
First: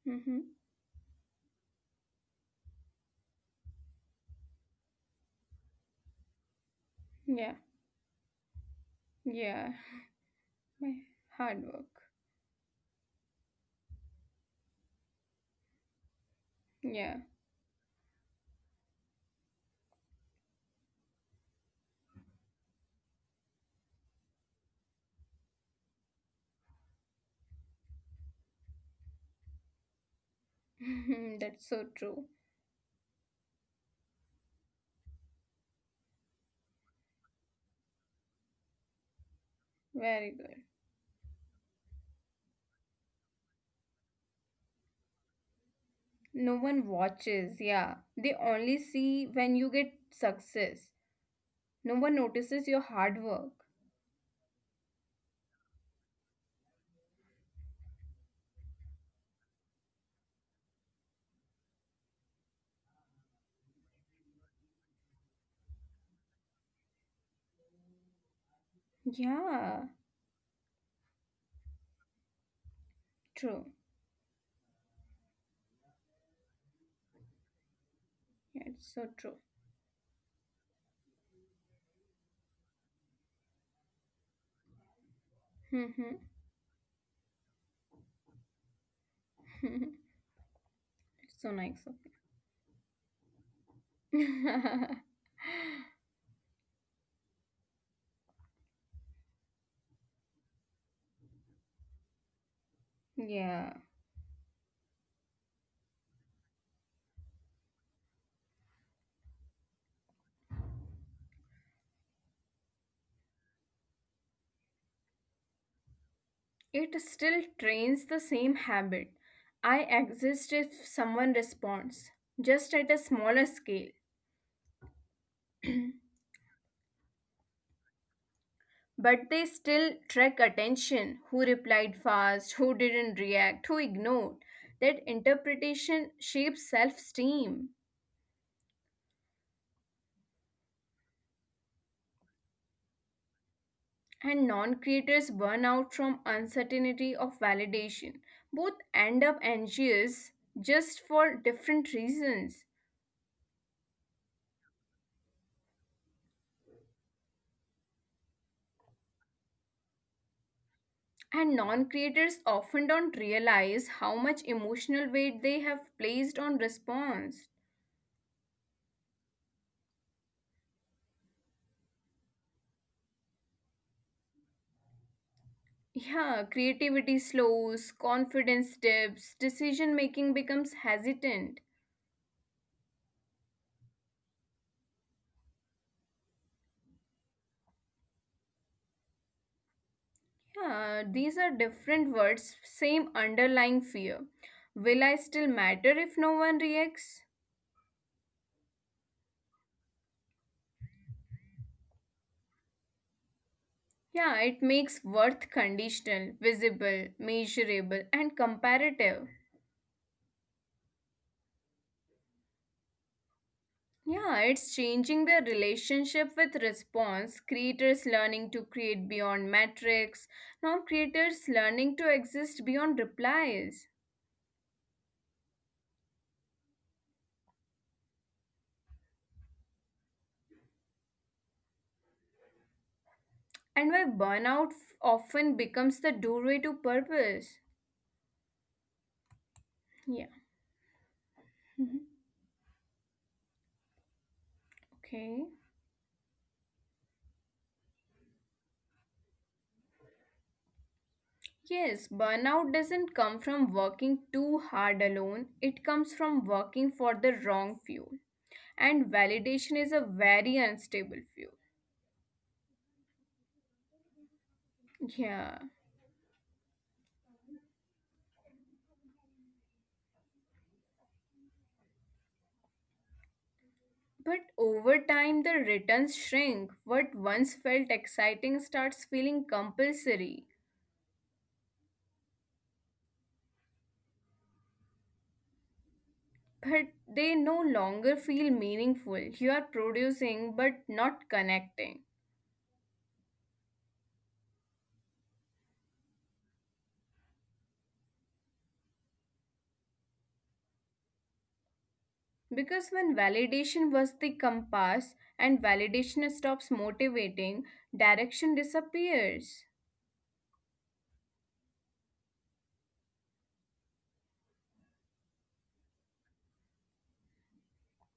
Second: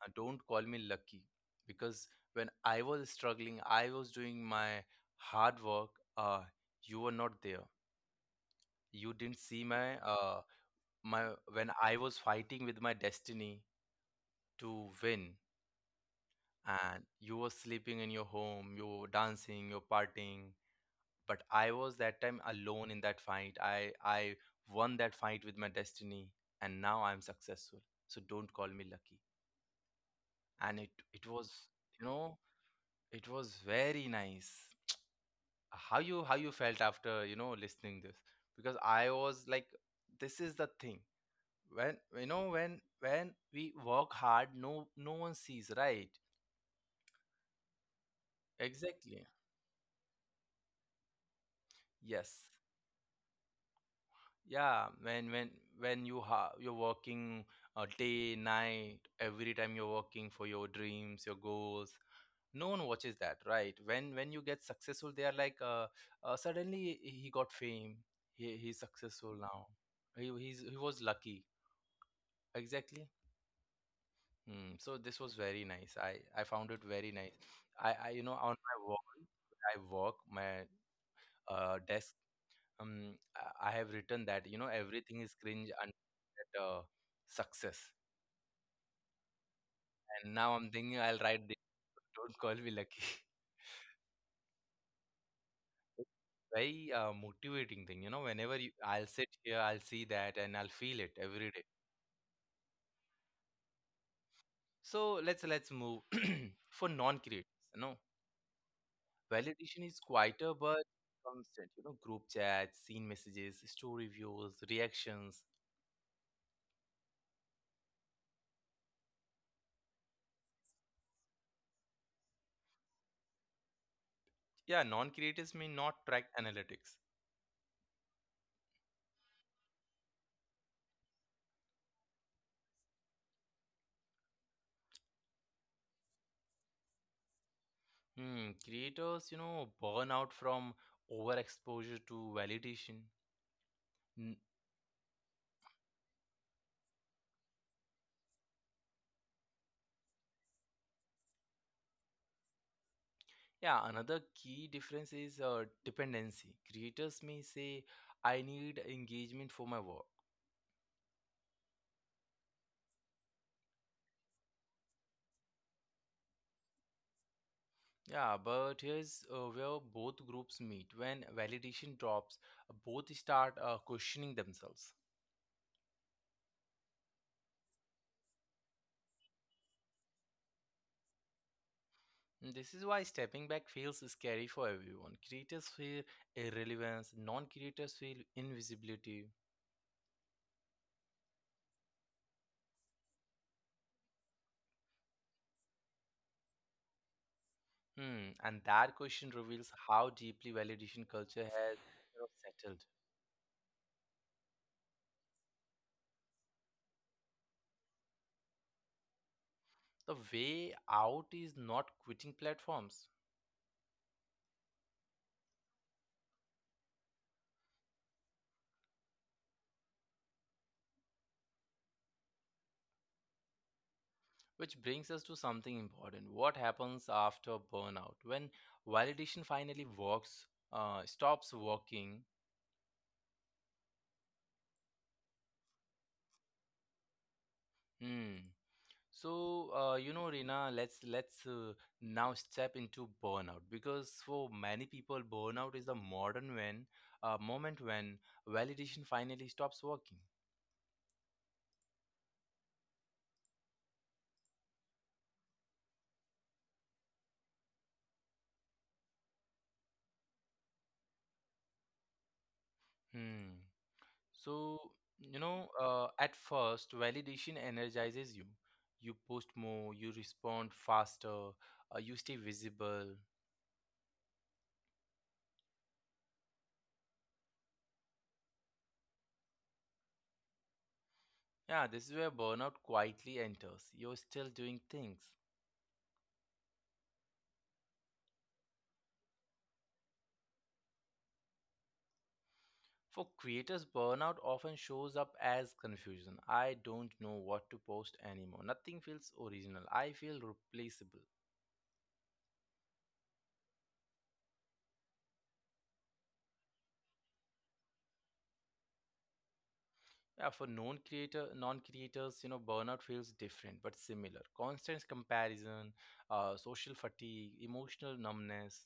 [SPEAKER 2] Mm-hmm.
[SPEAKER 1] "Don't call me lucky," because when I was struggling, I was doing my hard work. Uh, you were not
[SPEAKER 2] Yeah.
[SPEAKER 1] there, you didn't see
[SPEAKER 2] Yeah.
[SPEAKER 1] my uh
[SPEAKER 2] My
[SPEAKER 1] my
[SPEAKER 2] hard
[SPEAKER 1] when I was
[SPEAKER 2] work.
[SPEAKER 1] fighting with my destiny to win, and
[SPEAKER 2] Yeah.
[SPEAKER 1] you were sleeping in your home, you were dancing, you're partying, but I was that time alone in that fight. I won that fight with my destiny, and now I'm successful. So don't call me lucky. And
[SPEAKER 2] That's
[SPEAKER 1] you
[SPEAKER 2] so
[SPEAKER 1] know,
[SPEAKER 2] true.
[SPEAKER 1] it was very nice. How you felt after, you know, listening this? Because I was like, this is
[SPEAKER 2] Very
[SPEAKER 1] the
[SPEAKER 2] good.
[SPEAKER 1] thing, when you know, when we work hard, no no one sees, right?
[SPEAKER 2] No one watches. Yeah. They only
[SPEAKER 1] Exactly.
[SPEAKER 2] see when you get success. No
[SPEAKER 1] Yes.
[SPEAKER 2] one notices your hard work.
[SPEAKER 1] Yeah, when you're working day, night, every time you're working for your dreams, your goals, no one watches that, right? When you get successful, they are like, suddenly he got fame, he's successful now,
[SPEAKER 2] Yeah.
[SPEAKER 1] he's he was lucky. Exactly.
[SPEAKER 2] True.
[SPEAKER 1] Mm, so this was very nice. I found it very nice. I you know on
[SPEAKER 2] Yeah,
[SPEAKER 1] my
[SPEAKER 2] it's
[SPEAKER 1] wall,
[SPEAKER 2] so true.
[SPEAKER 1] I work my desk. Um, I have written that, you know, everything is cringe and that, success. And now I'm thinking I'll
[SPEAKER 2] It's
[SPEAKER 1] write this.
[SPEAKER 2] so nice of
[SPEAKER 1] Don't call me lucky.
[SPEAKER 2] you.
[SPEAKER 1] It's very motivating thing, you know. Whenever you, I'll sit here, I'll see that, and I'll feel it every day.
[SPEAKER 2] Yeah.
[SPEAKER 1] So let's move for non-creators. No, validation is quieter but constant. You know, group chats, scene messages, story views, reactions.
[SPEAKER 2] It still trains the same habit. I exist if someone responds, just at a smaller scale.
[SPEAKER 1] Yeah, non creators may not track analytics.
[SPEAKER 2] But they still track attention, who replied fast, who didn't react, who ignored. That interpretation shapes self esteem.
[SPEAKER 1] Hmm, creators, you know, burn out from overexposure to validation. Hmm,
[SPEAKER 2] And non-creators burn out from uncertainty of validation, both end up anxious just for different reasons.
[SPEAKER 1] Yeah, another key difference is dependency. Creators may say, I need engagement for my work.
[SPEAKER 2] And non-creators often don't realize how much emotional weight they have placed on response.
[SPEAKER 1] Yeah, but here's where both groups meet. When validation drops, both start questioning themselves.
[SPEAKER 2] Yeah, creativity slows, confidence dips, decision making becomes hesitant.
[SPEAKER 1] This is why stepping back feels scary for everyone. Creators feel irrelevance, non creators feel invisibility.
[SPEAKER 2] Yeah, these are different words, same underlying fear, will I still matter if no one reacts.
[SPEAKER 1] Hmm. And that question reveals how deeply validation culture has, you know, settled.
[SPEAKER 2] Yeah, it makes worth conditional, visible, measurable, and comparative.
[SPEAKER 1] The way out is not quitting platforms.
[SPEAKER 2] Yeah, it's changing the relationship with response, creators learning to create beyond metrics, non creators learning to exist beyond replies,
[SPEAKER 1] Which brings us to something important. What happens after burnout? When validation finally stops working.
[SPEAKER 2] and why burnout often becomes the doorway to purpose.
[SPEAKER 1] Hmm, So, Rina,
[SPEAKER 2] Yeah.
[SPEAKER 1] let's now
[SPEAKER 2] Mhm.
[SPEAKER 1] step into burnout, because for many people, burnout is the
[SPEAKER 2] Okay.
[SPEAKER 1] modern when moment when validation finally stops working.
[SPEAKER 2] Yes, burnout doesn't come from working too hard alone, it comes from working for the wrong fuel. And validation is a very unstable field.
[SPEAKER 1] Hmm. So,
[SPEAKER 2] Yeah.
[SPEAKER 1] at first, validation energizes you. You post more, you respond faster, you stay visible.
[SPEAKER 2] But over time, the returns shrink. What once felt exciting starts feeling compulsory.
[SPEAKER 1] Yeah, this is where burnout quietly enters. You're still doing things.
[SPEAKER 2] But they no longer feel meaningful. You are producing but not connecting.
[SPEAKER 1] For creators, burnout often shows up as confusion. I don't know what to post anymore. Nothing feels original. I feel replaceable.
[SPEAKER 2] Because when validation was the compass and validation stops motivating, direction disappears.
[SPEAKER 1] Yeah, for non creators, you know, burnout feels different but similar. Constant comparison, social fatigue, emotional numbness.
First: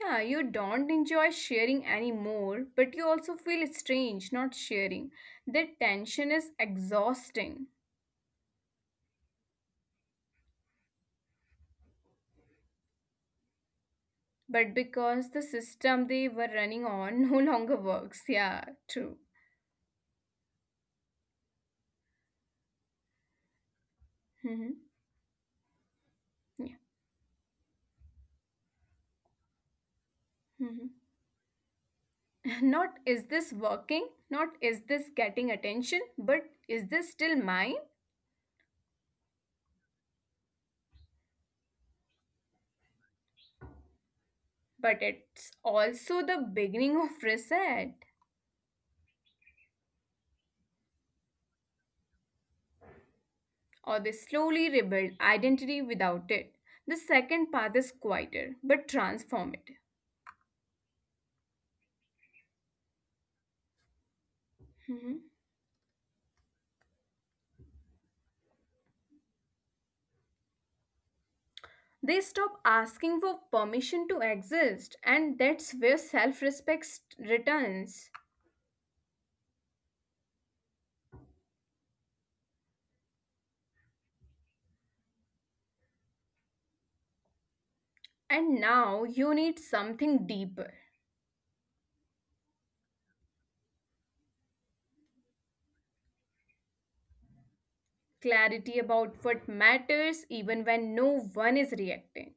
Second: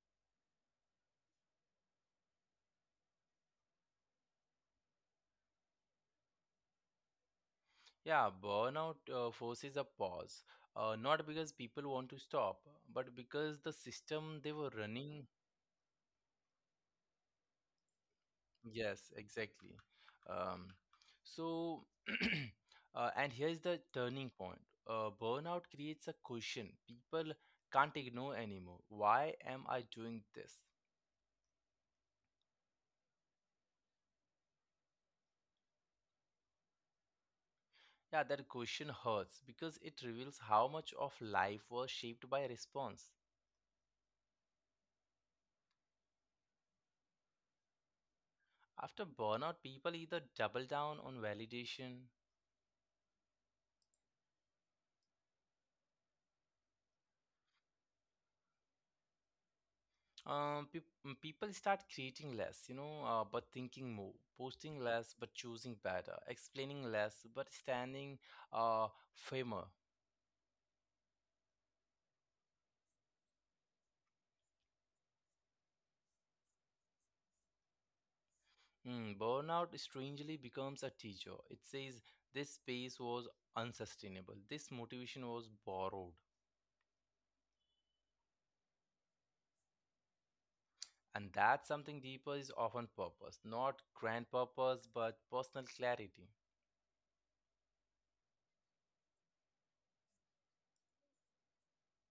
[SPEAKER 2] Yeah, you don't enjoy sharing anymore, but you also feel strange not sharing. That tension is exhausting.
[SPEAKER 1] Yeah, burnout forces a pause. Not because people want to stop, but because the system they were
[SPEAKER 2] But
[SPEAKER 1] running.
[SPEAKER 2] because the system they were running on no longer works. Yeah,
[SPEAKER 1] Yes,
[SPEAKER 2] true.
[SPEAKER 1] exactly. Um, so, and here's the turning point.
[SPEAKER 2] Hmm.
[SPEAKER 1] Burnout creates a
[SPEAKER 2] Yeah.
[SPEAKER 1] question people can't ignore anymore. Why am I doing this?
[SPEAKER 2] Hmm. Not is this working? Not is this getting attention? But is this still mine?
[SPEAKER 1] Yeah, that question hurts because it reveals how much of life was shaped by response.
[SPEAKER 2] But it's also the beginning of reset,
[SPEAKER 1] After burnout, people either double down on validation.
[SPEAKER 2] or they slowly rebuild identity without it. The second path is quieter but transformative.
[SPEAKER 1] People start creating less, but thinking more, posting
[SPEAKER 2] Mhm.
[SPEAKER 1] less but choosing better, explaining less but standing uh, firmer.
[SPEAKER 2] They stop asking for permission to exist, and that's where self respect returns.
[SPEAKER 1] Mm, burnout strangely becomes a teacher. It says this space was unsustainable, this motivation was borrowed.
[SPEAKER 2] And now you need something deeper,
[SPEAKER 1] And that something deeper is often purpose, not grand purpose but personal clarity.
[SPEAKER 2] clarity about what matters, even when no one is reacting.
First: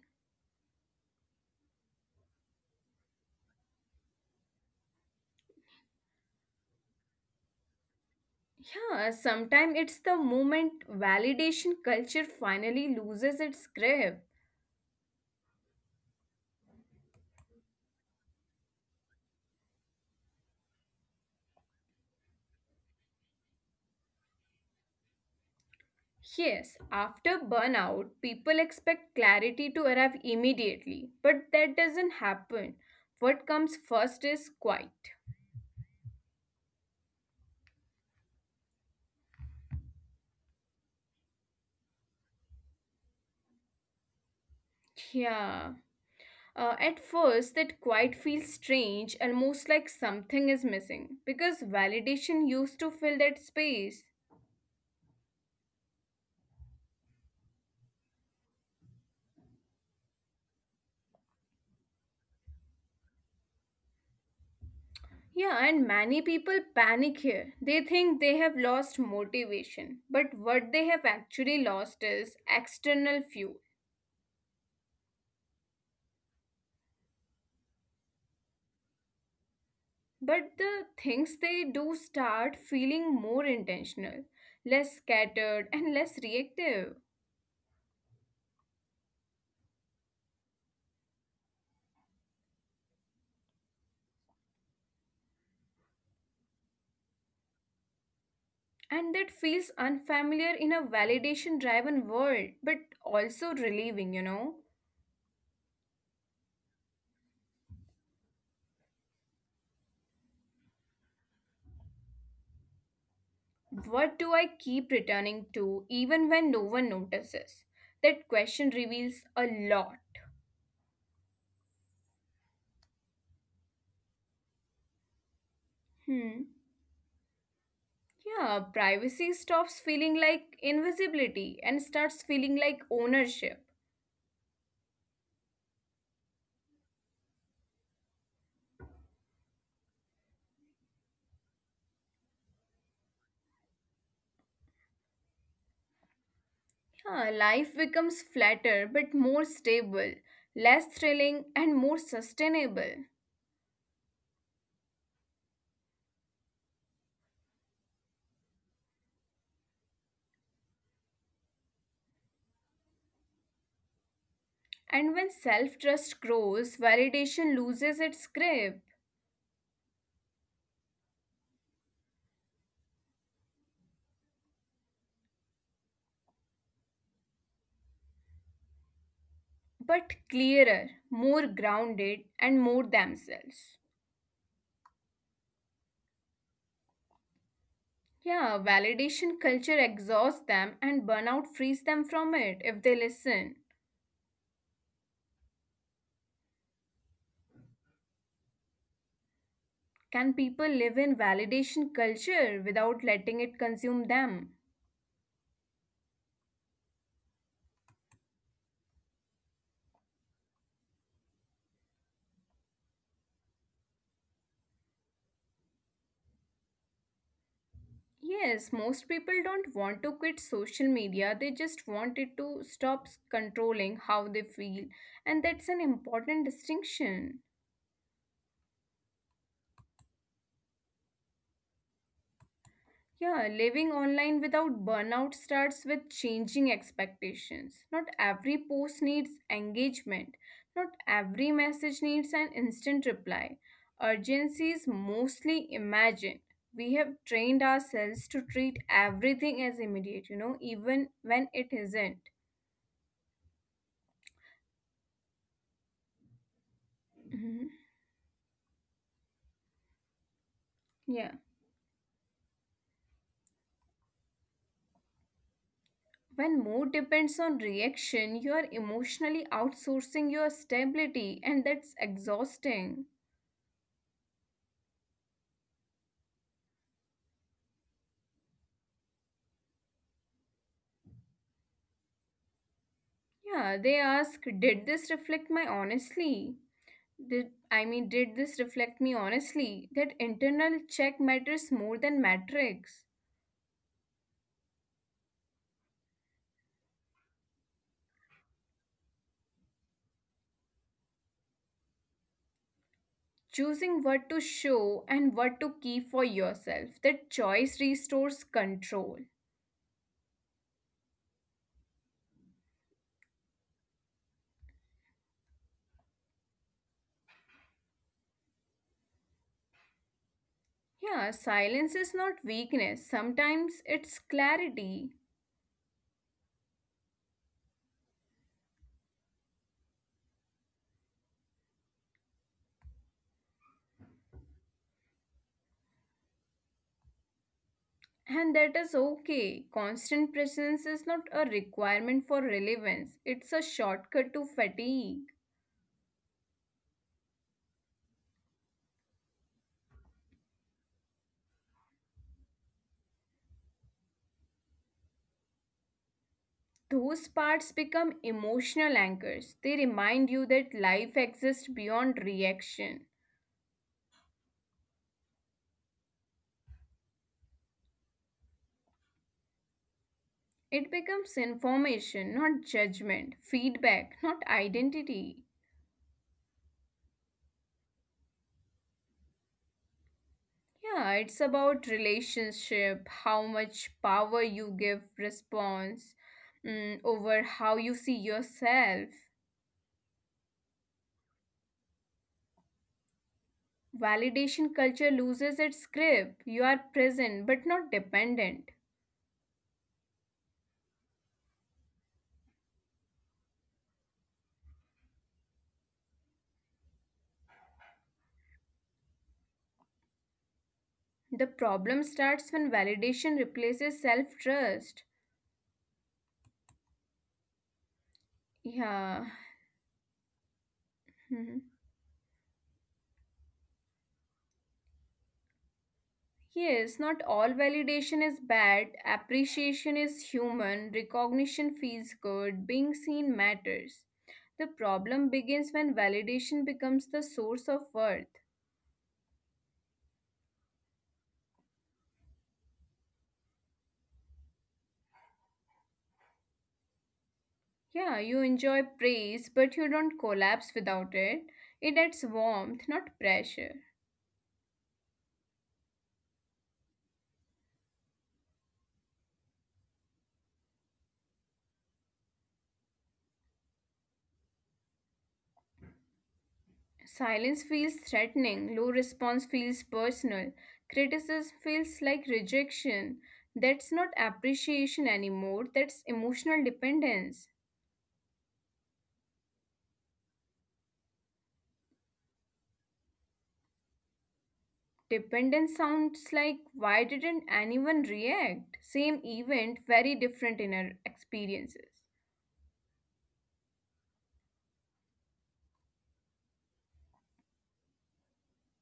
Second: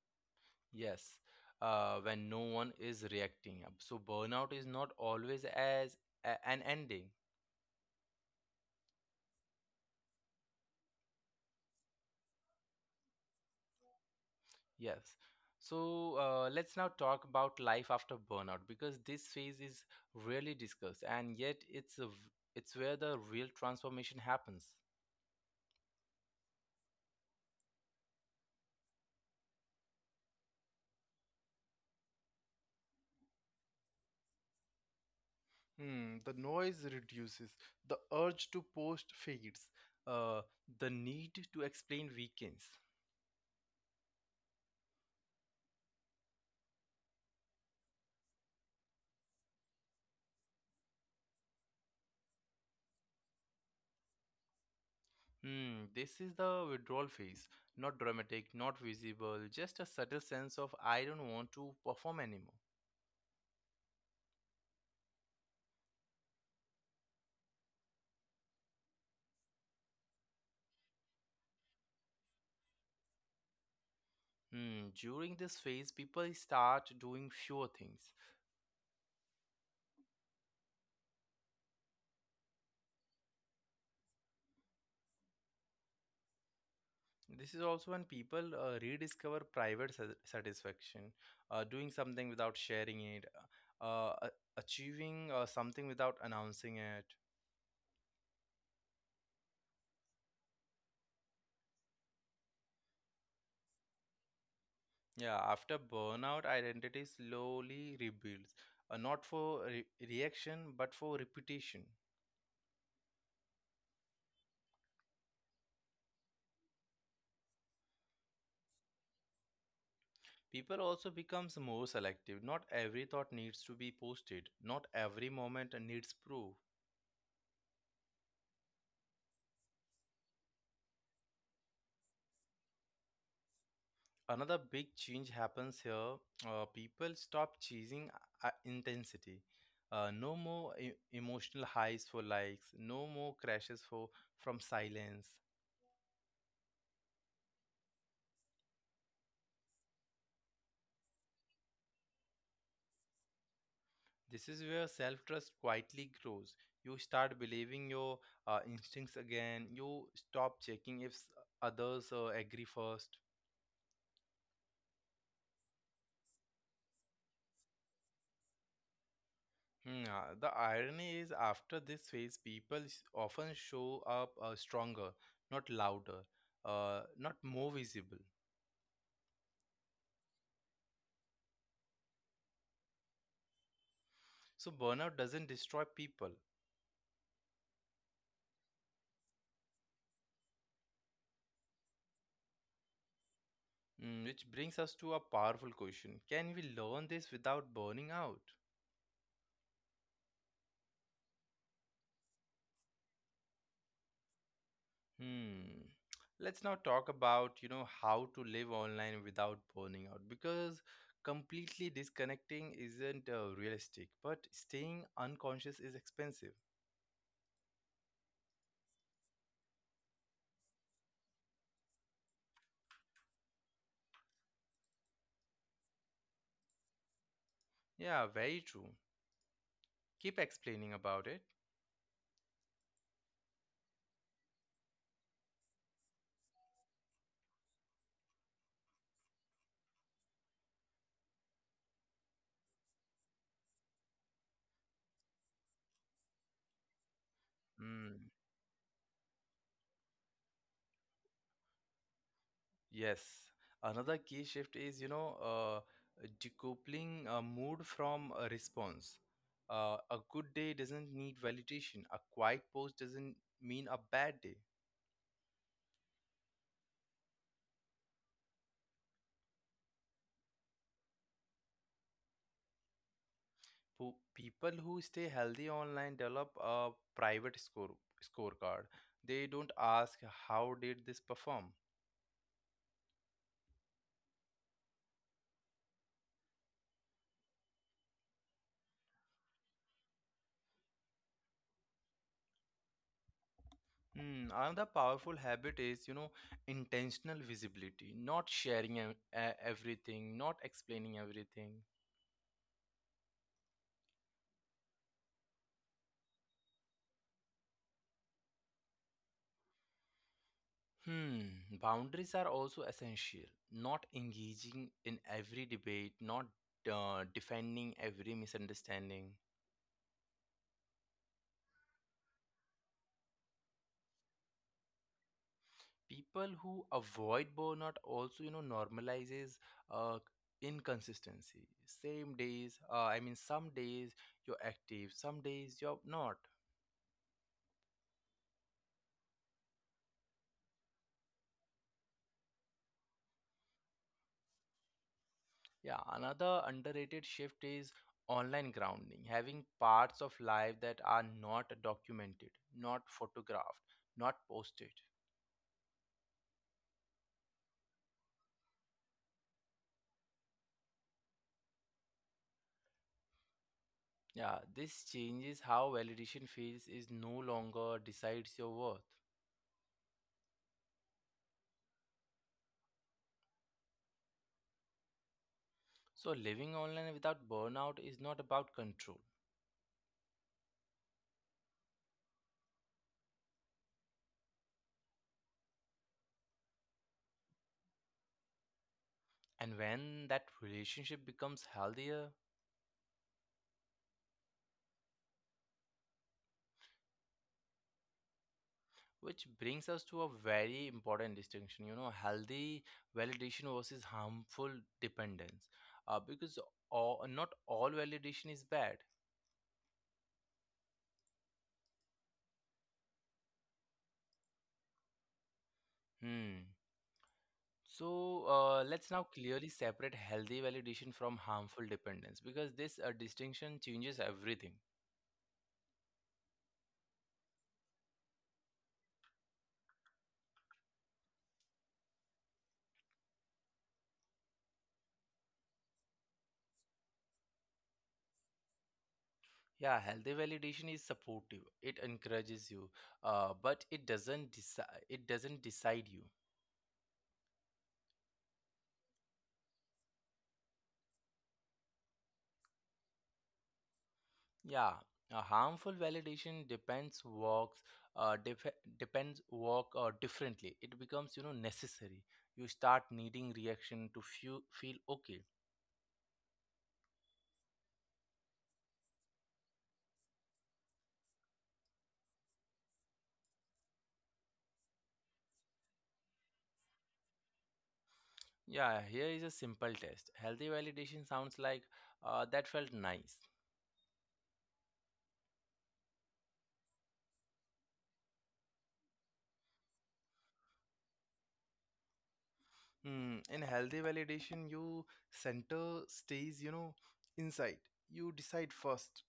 [SPEAKER 1] Yes, when no one is reacting. So, burnout is not always as an ending.
[SPEAKER 2] Yeah, sometimes it's the moment validation culture finally loses its grip.
[SPEAKER 1] Yes. So let's now talk about life after burnout, because this phase is rarely discussed and yet it's it's where the real transformation happens.
[SPEAKER 2] Yes, after burnout, people expect clarity to arrive immediately, but that doesn't happen. What comes first is quiet.
[SPEAKER 1] Hmm, the noise reduces, the urge to post fades, uh, the need to explain weekends.
[SPEAKER 2] Yeah. At first, that quite feels strange, almost like something is missing, because validation used to fill that space.
[SPEAKER 1] Hmm, this is the withdrawal phase. Not dramatic, not visible, just a subtle sense of I don't want to perform anymore.
[SPEAKER 2] Yeah, and many people panic here. They think they have lost motivation, but what they have actually lost is external fuel.
[SPEAKER 1] Hmm, during this phase, people start doing fewer things.
[SPEAKER 2] But the things they do start feeling more intentional, less scattered, and less reactive.
[SPEAKER 1] This is also when people rediscover private satisfaction, doing something without sharing it, uh, a- achieving something without announcing it.
[SPEAKER 2] And that feels unfamiliar in a validation driven world, but also relieving.
[SPEAKER 1] Yeah, after burnout, identity slowly rebuilds, not for reaction but for repetition.
[SPEAKER 2] What do I keep returning to even when no one notices? That question reveals a lot.
[SPEAKER 1] People also becomes more selective. Not every thought needs to be posted. Not every moment needs
[SPEAKER 2] Hmm.
[SPEAKER 1] proof.
[SPEAKER 2] Yeah, privacy stops feeling like invisibility and starts feeling like ownership.
[SPEAKER 1] Another big change happens here. People stop chasing intensity. No more emotional highs for likes. No more crashes for from silence.
[SPEAKER 2] Yeah, life becomes flatter but more stable, less thrilling and more sustainable.
[SPEAKER 1] This is where self trust quietly grows. You start believing your instincts again. You stop checking if others agree first.
[SPEAKER 2] And when self trust grows, validation loses its grip.
[SPEAKER 1] Hmm, the irony is, after this phase, people often show up stronger, not louder, not more visible.
[SPEAKER 2] But clearer, more grounded, and more themselves.
[SPEAKER 1] So, burnout doesn't destroy people.
[SPEAKER 2] Yeah, validation culture exhausts them and burnout frees them from it if they listen.
[SPEAKER 1] Mm, which brings us to a powerful question: can we learn this without burning out?
[SPEAKER 2] Can people live in validation culture without letting it consume them?
[SPEAKER 1] Hmm. Let's now talk about, you know, how to live online without burning out, because completely disconnecting isn't realistic, but staying unconscious is expensive.
[SPEAKER 2] Yes, most people don't want to quit social media, they just want it to stop controlling how they feel, and that's an important distinction.
[SPEAKER 1] Yeah, very true. Keep explaining about it.
[SPEAKER 2] Yeah, living online without burnout starts with changing expectations. Not every post needs engagement, not every message needs an instant reply. Urgency is mostly imagined. We have trained
[SPEAKER 1] Hmm.
[SPEAKER 2] ourselves to treat everything as immediate, even when it isn't.
[SPEAKER 1] Yes. Another key shift is, decoupling
[SPEAKER 2] Mhm.
[SPEAKER 1] mood from a response. A good day doesn't
[SPEAKER 2] Yeah.
[SPEAKER 1] need validation. A quiet post doesn't mean a bad day.
[SPEAKER 2] When more depends on reaction, you are emotionally outsourcing your stability, and that's exhausting.
[SPEAKER 1] People who stay healthy online develop a private scorecard. They don't ask how did this perform.
[SPEAKER 2] Yeah, they ask, did this reflect my honestly? Did I mean did this reflect me honestly? That internal check matters more than metrics.
[SPEAKER 1] Hmm, another powerful habit is, you know, intentional visibility. Not sharing everything. Not explaining everything.
[SPEAKER 2] Choosing what to show and what to keep for yourself, that choice restores control.
[SPEAKER 1] Hmm, boundaries are also essential. Not engaging in every debate, not defending every misunderstanding.
[SPEAKER 2] Yeah, silence is not weakness. Sometimes it's clarity.
[SPEAKER 1] People who avoid burnout also, you know, normalizes uh, inconsistency. Same days, I mean, Some days you're active, some days you're not.
[SPEAKER 2] And that is okay. Constant presence is not a requirement for relevance. It's a shortcut to fatigue.
[SPEAKER 1] Yeah, another underrated shift is online grounding, having parts of life that are not documented, not photographed, not posted.
[SPEAKER 2] Those parts become emotional anchors. They remind you that life exists beyond reaction.
[SPEAKER 1] Yeah, this changes how validation feels, is no longer decides your worth.
[SPEAKER 2] It becomes information, not judgment, feedback, not identity.
[SPEAKER 1] So living online without burnout is not about control.
[SPEAKER 2] Yeah, it's about relationship, how much power you give response, over how you see yourself.
[SPEAKER 1] And when that relationship becomes healthier,
[SPEAKER 2] Validation culture loses its grip. You are present but not dependent.
[SPEAKER 1] which brings us to a very important distinction, you know, healthy validation versus harmful dependence. Because all, not all validation is bad.
[SPEAKER 2] The problem starts when validation replaces self trust.
[SPEAKER 1] Hmm. So let's now
[SPEAKER 2] Yeah.
[SPEAKER 1] clearly separate healthy validation from
[SPEAKER 2] Mhm.
[SPEAKER 1] harmful dependence, because this distinction changes everything.
[SPEAKER 2] Yes, not all validation is bad. Appreciation is human. Recognition feels good. Being seen matters. The problem begins when validation becomes the source of worth.
[SPEAKER 1] Yeah, healthy validation is supportive. It encourages you, but it doesn't decide. It doesn't decide you.
[SPEAKER 2] Yeah, you enjoy praise, but you don't collapse without it. It adds warmth, not pressure.
[SPEAKER 1] Yeah, a harmful validation depends works. Depends work differently. It becomes, you know, necessary. You start needing reaction to feel okay.
[SPEAKER 2] Silence feels threatening, low response feels personal, criticism feels like rejection. That's not appreciation anymore, that's emotional dependence.
[SPEAKER 1] Yeah, here is a simple test. Healthy validation sounds like that felt nice.
[SPEAKER 2] Dependence sounds like why didn't anyone react? Same event, very different inner experiences.
[SPEAKER 1] Mm, in healthy validation, you center stays, you know, inside. You decide first.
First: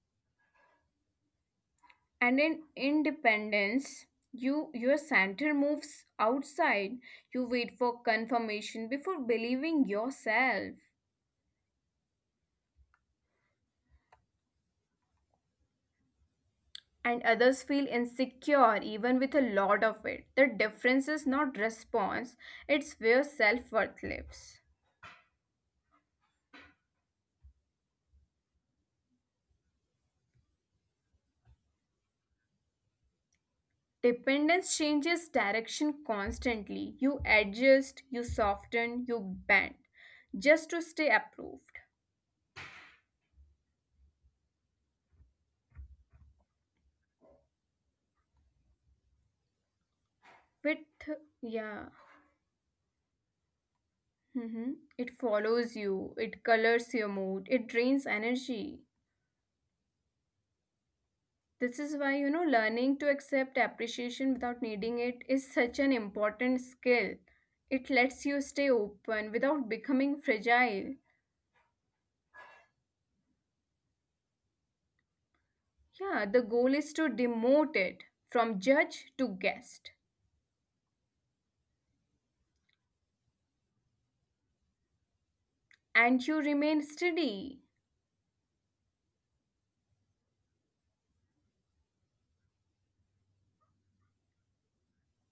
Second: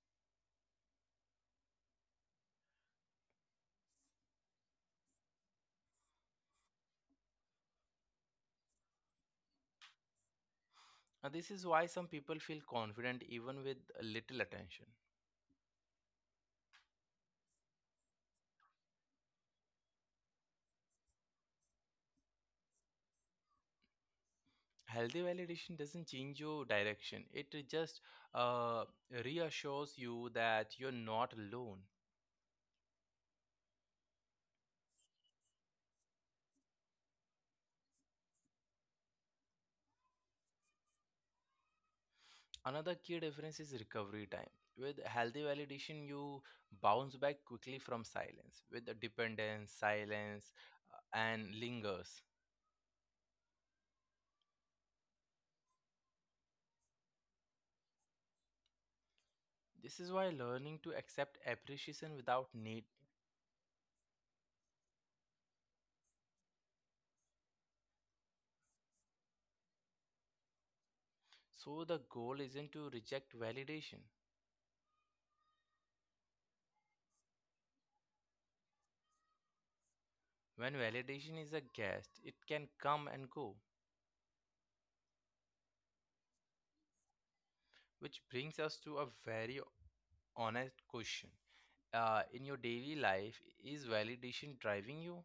[SPEAKER 2] And in independence, you your center moves outside. You wait for confirmation before believing yourself.
[SPEAKER 1] Now, this is why some people feel confident even with little attention.
[SPEAKER 2] And others feel insecure even with a lot of it. The difference is not response, it's where self worth lives.
[SPEAKER 1] Healthy validation doesn't change your direction, it just uh, reassures you that you're not alone.
[SPEAKER 2] Dependence changes direction constantly. You adjust, you soften, you bend just to stay approved.
[SPEAKER 1] Another key difference is recovery time. With healthy validation, you bounce back quickly from silence, with the dependence, silence,
[SPEAKER 2] With,
[SPEAKER 1] and
[SPEAKER 2] yeah,
[SPEAKER 1] lingers.
[SPEAKER 2] it follows you, it colors your mood, it drains energy.
[SPEAKER 1] This is why learning to accept
[SPEAKER 2] This is why, you
[SPEAKER 1] appreciation
[SPEAKER 2] know,
[SPEAKER 1] without
[SPEAKER 2] learning
[SPEAKER 1] need.
[SPEAKER 2] to accept appreciation without needing it is such an important skill. It lets you stay open without becoming fragile.
[SPEAKER 1] So, the goal isn't to reject validation.
[SPEAKER 2] Yeah, the goal is to demote it from judge to guest,
[SPEAKER 1] When validation is a guest, it can come and go,
[SPEAKER 2] and you remain steady.
[SPEAKER 1] which brings us to a very honest question. In your daily life, is validation driving you?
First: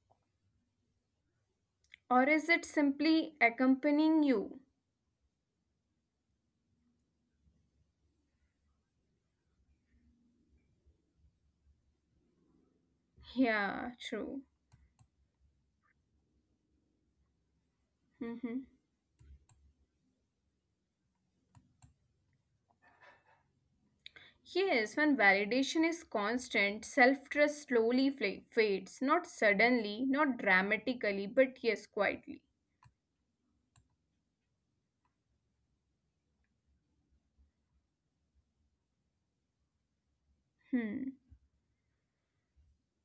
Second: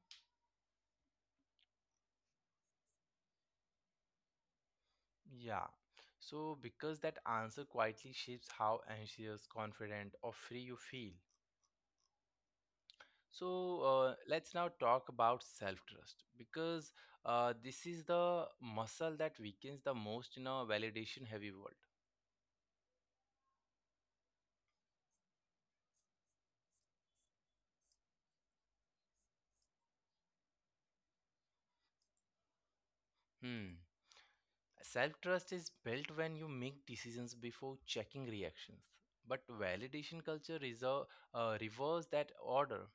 [SPEAKER 2] Or is it simply accompanying you?
[SPEAKER 1] Yeah. So, because that answer quietly shapes how anxious, confident, or free you feel. So,
[SPEAKER 2] Yeah, true.
[SPEAKER 1] let's now talk about self trust, because this is the
[SPEAKER 2] Hmm.
[SPEAKER 1] muscle that weakens the most in a validation heavy world.
[SPEAKER 2] Yes, when validation is constant, self trust slowly fades, not suddenly, not dramatically, but yes, quietly.
[SPEAKER 1] Hmm. Self trust is built when you make decisions before checking reactions. But validation culture reserve,
[SPEAKER 2] Hmm.
[SPEAKER 1] uh, reverse that order.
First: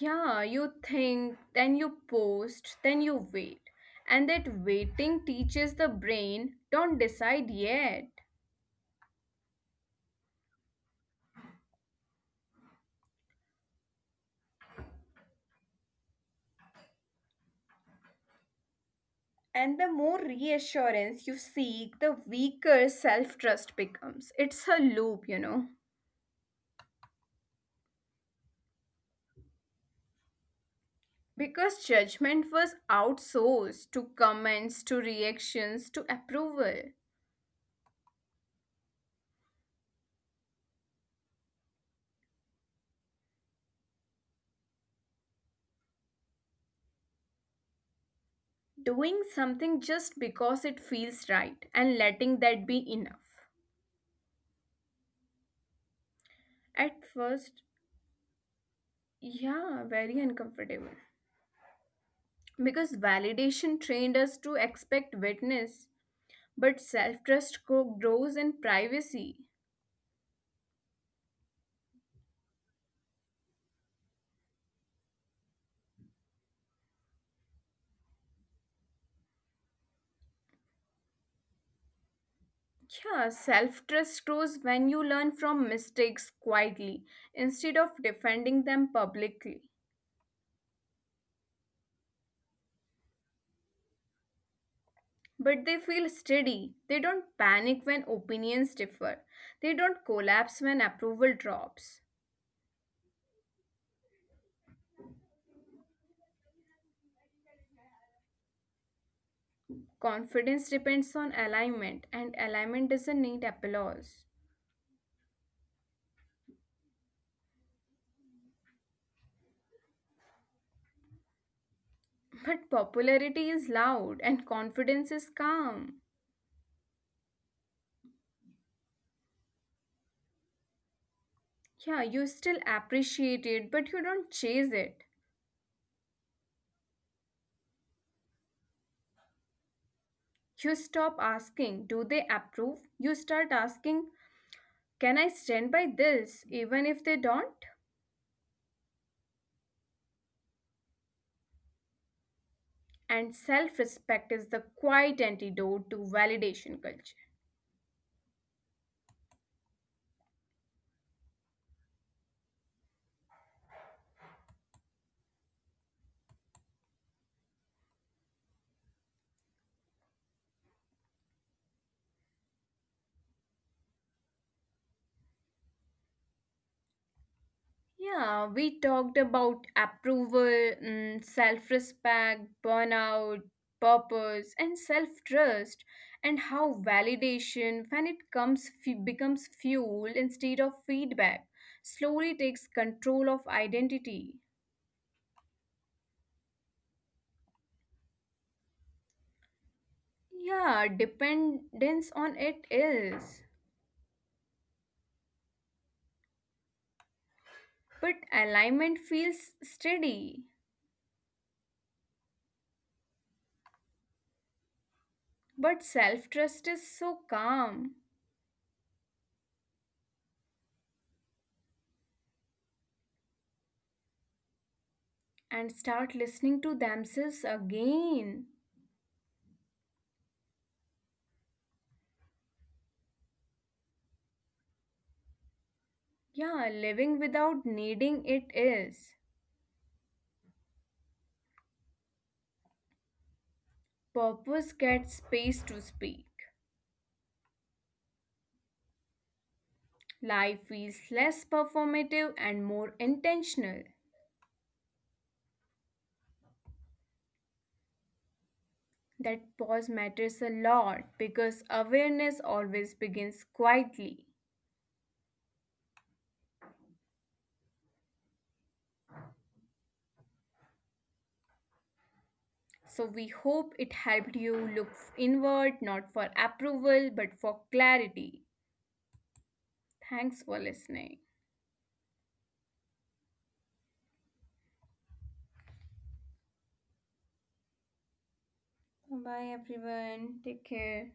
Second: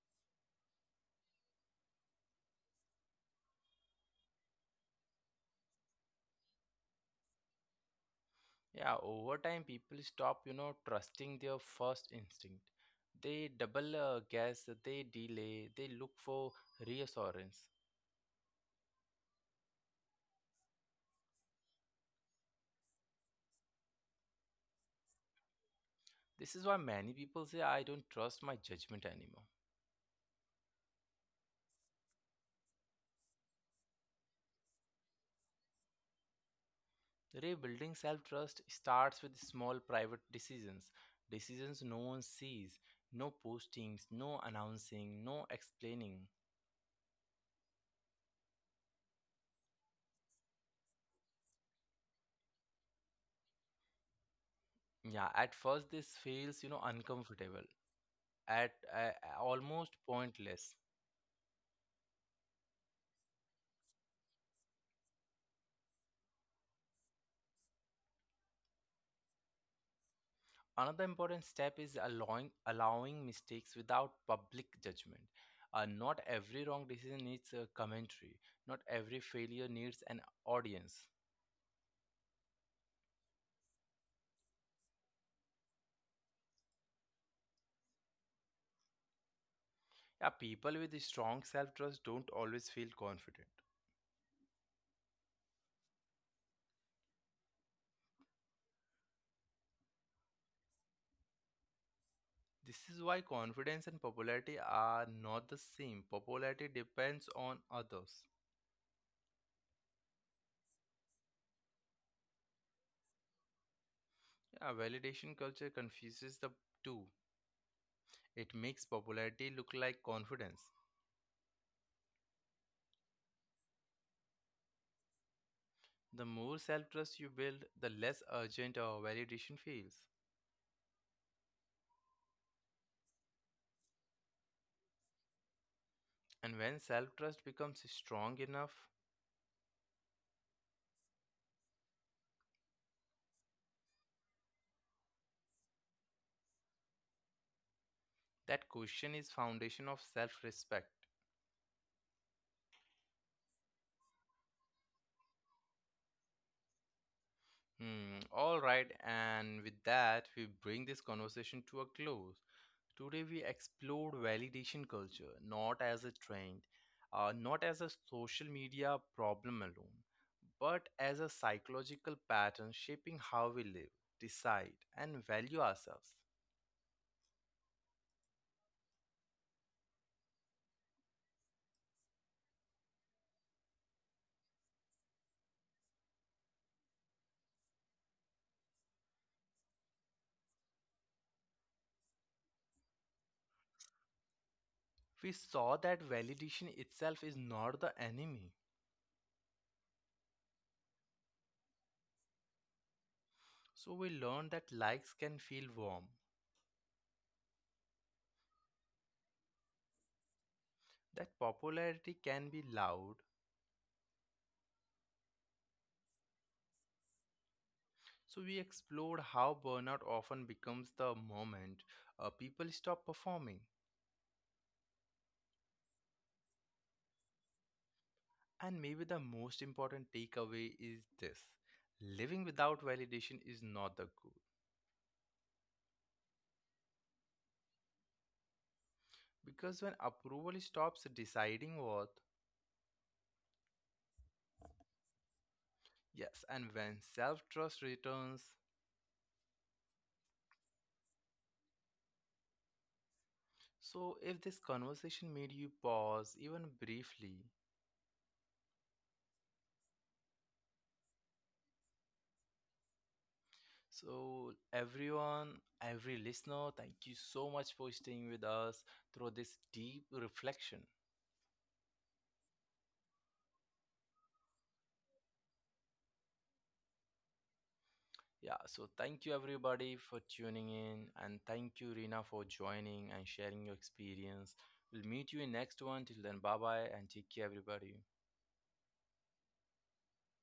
[SPEAKER 2] Yeah, you think, then you post, then you wait. And that waiting teaches the brain, don't decide yet.
[SPEAKER 1] Yeah, over time, people stop, you know, trusting their first instinct. They double guess, they delay, they look for reassurance.
[SPEAKER 2] And the more reassurance you seek, the weaker self trust becomes. It's a loop.
[SPEAKER 1] This is why many people say, I don't trust my judgment anymore.
[SPEAKER 2] Because judgment was outsourced to comments, to reactions, to approval.
[SPEAKER 1] Rebuilding self trust starts with small private decisions, decisions no one sees, no postings, no announcing, no explaining.
[SPEAKER 2] Doing something just because it feels right and letting that be enough.
[SPEAKER 1] Yeah, at first this feels, you know,
[SPEAKER 2] At
[SPEAKER 1] uncomfortable,
[SPEAKER 2] first,
[SPEAKER 1] at
[SPEAKER 2] yeah,
[SPEAKER 1] almost
[SPEAKER 2] very
[SPEAKER 1] pointless.
[SPEAKER 2] uncomfortable. Because validation trained us to expect witness, but self-trust grows in privacy.
[SPEAKER 1] Another important step is allowing mistakes without public judgment. Not every wrong decision needs a commentary. Not every failure needs an audience.
[SPEAKER 2] Yeah, self-trust grows when you learn from mistakes quietly instead of defending them publicly.
[SPEAKER 1] Yeah, people with strong self trust don't always feel confident.
[SPEAKER 2] But they feel steady, they don't panic when opinions differ, they don't collapse when approval drops.
[SPEAKER 1] This is why confidence and popularity are not the same. Popularity depends on others.
[SPEAKER 2] Confidence depends on alignment, and alignment doesn't need applause.
[SPEAKER 1] Yeah, validation culture confuses the two. It makes popularity look like confidence.
[SPEAKER 2] But popularity is loud and confidence is calm.
[SPEAKER 1] The more self trust you build, the less urgent our validation feels.
[SPEAKER 2] Yeah, you still appreciate it, but you don't chase it.
[SPEAKER 1] And when self trust becomes strong enough,
[SPEAKER 2] You stop asking, do they approve? You start asking, can I stand by this, even if they don't?
[SPEAKER 1] that question is foundation of self respect.
[SPEAKER 2] And self respect is the quiet antidote to validation culture.
[SPEAKER 1] Hmm, all right, and with that, we bring this conversation to a close. Today, we explore validation culture not as a trend, not as a social media problem alone, but as a psychological pattern shaping how we live, decide, and value ourselves.
[SPEAKER 2] Yeah, we talked about approval, self respect, burnout, purpose, and self trust, and how validation, when it comes, becomes fuel instead of feedback, slowly takes control of identity.
[SPEAKER 1] We saw that validation itself is not the enemy,
[SPEAKER 2] Yeah, dependence on it is.
[SPEAKER 1] so we learned that likes can feel warm,
[SPEAKER 2] But alignment feels steady.
[SPEAKER 1] that popularity can be loud.
[SPEAKER 2] But self trust is so calm
[SPEAKER 1] So, we explored how burnout often becomes the moment people stop performing.
[SPEAKER 2] and start listening to themselves again.
[SPEAKER 1] And maybe the most important takeaway is this: living without validation is not the goal.
[SPEAKER 2] Yeah, living without needing it is.
[SPEAKER 1] Because when approval stops deciding worth,
[SPEAKER 2] Purpose gets space to speak.
[SPEAKER 1] yes, and when self trust returns,
[SPEAKER 2] Life feels less performative and more intentional.
[SPEAKER 1] so if this conversation made you pause even briefly,
[SPEAKER 2] That pause matters a lot because awareness always begins quietly.
[SPEAKER 1] so everyone, every listener, thank you so much for staying with us through this deep reflection.
[SPEAKER 2] So, we hope it helped you look inward not for approval but for clarity.
[SPEAKER 1] Yeah, so thank you
[SPEAKER 2] Thanks for
[SPEAKER 1] everybody for
[SPEAKER 2] listening.
[SPEAKER 1] tuning in, and thank you Rina for joining and sharing your experience. We'll meet you in next one. Till then, bye bye and take care everybody.
[SPEAKER 2] Bye, everyone. Take care.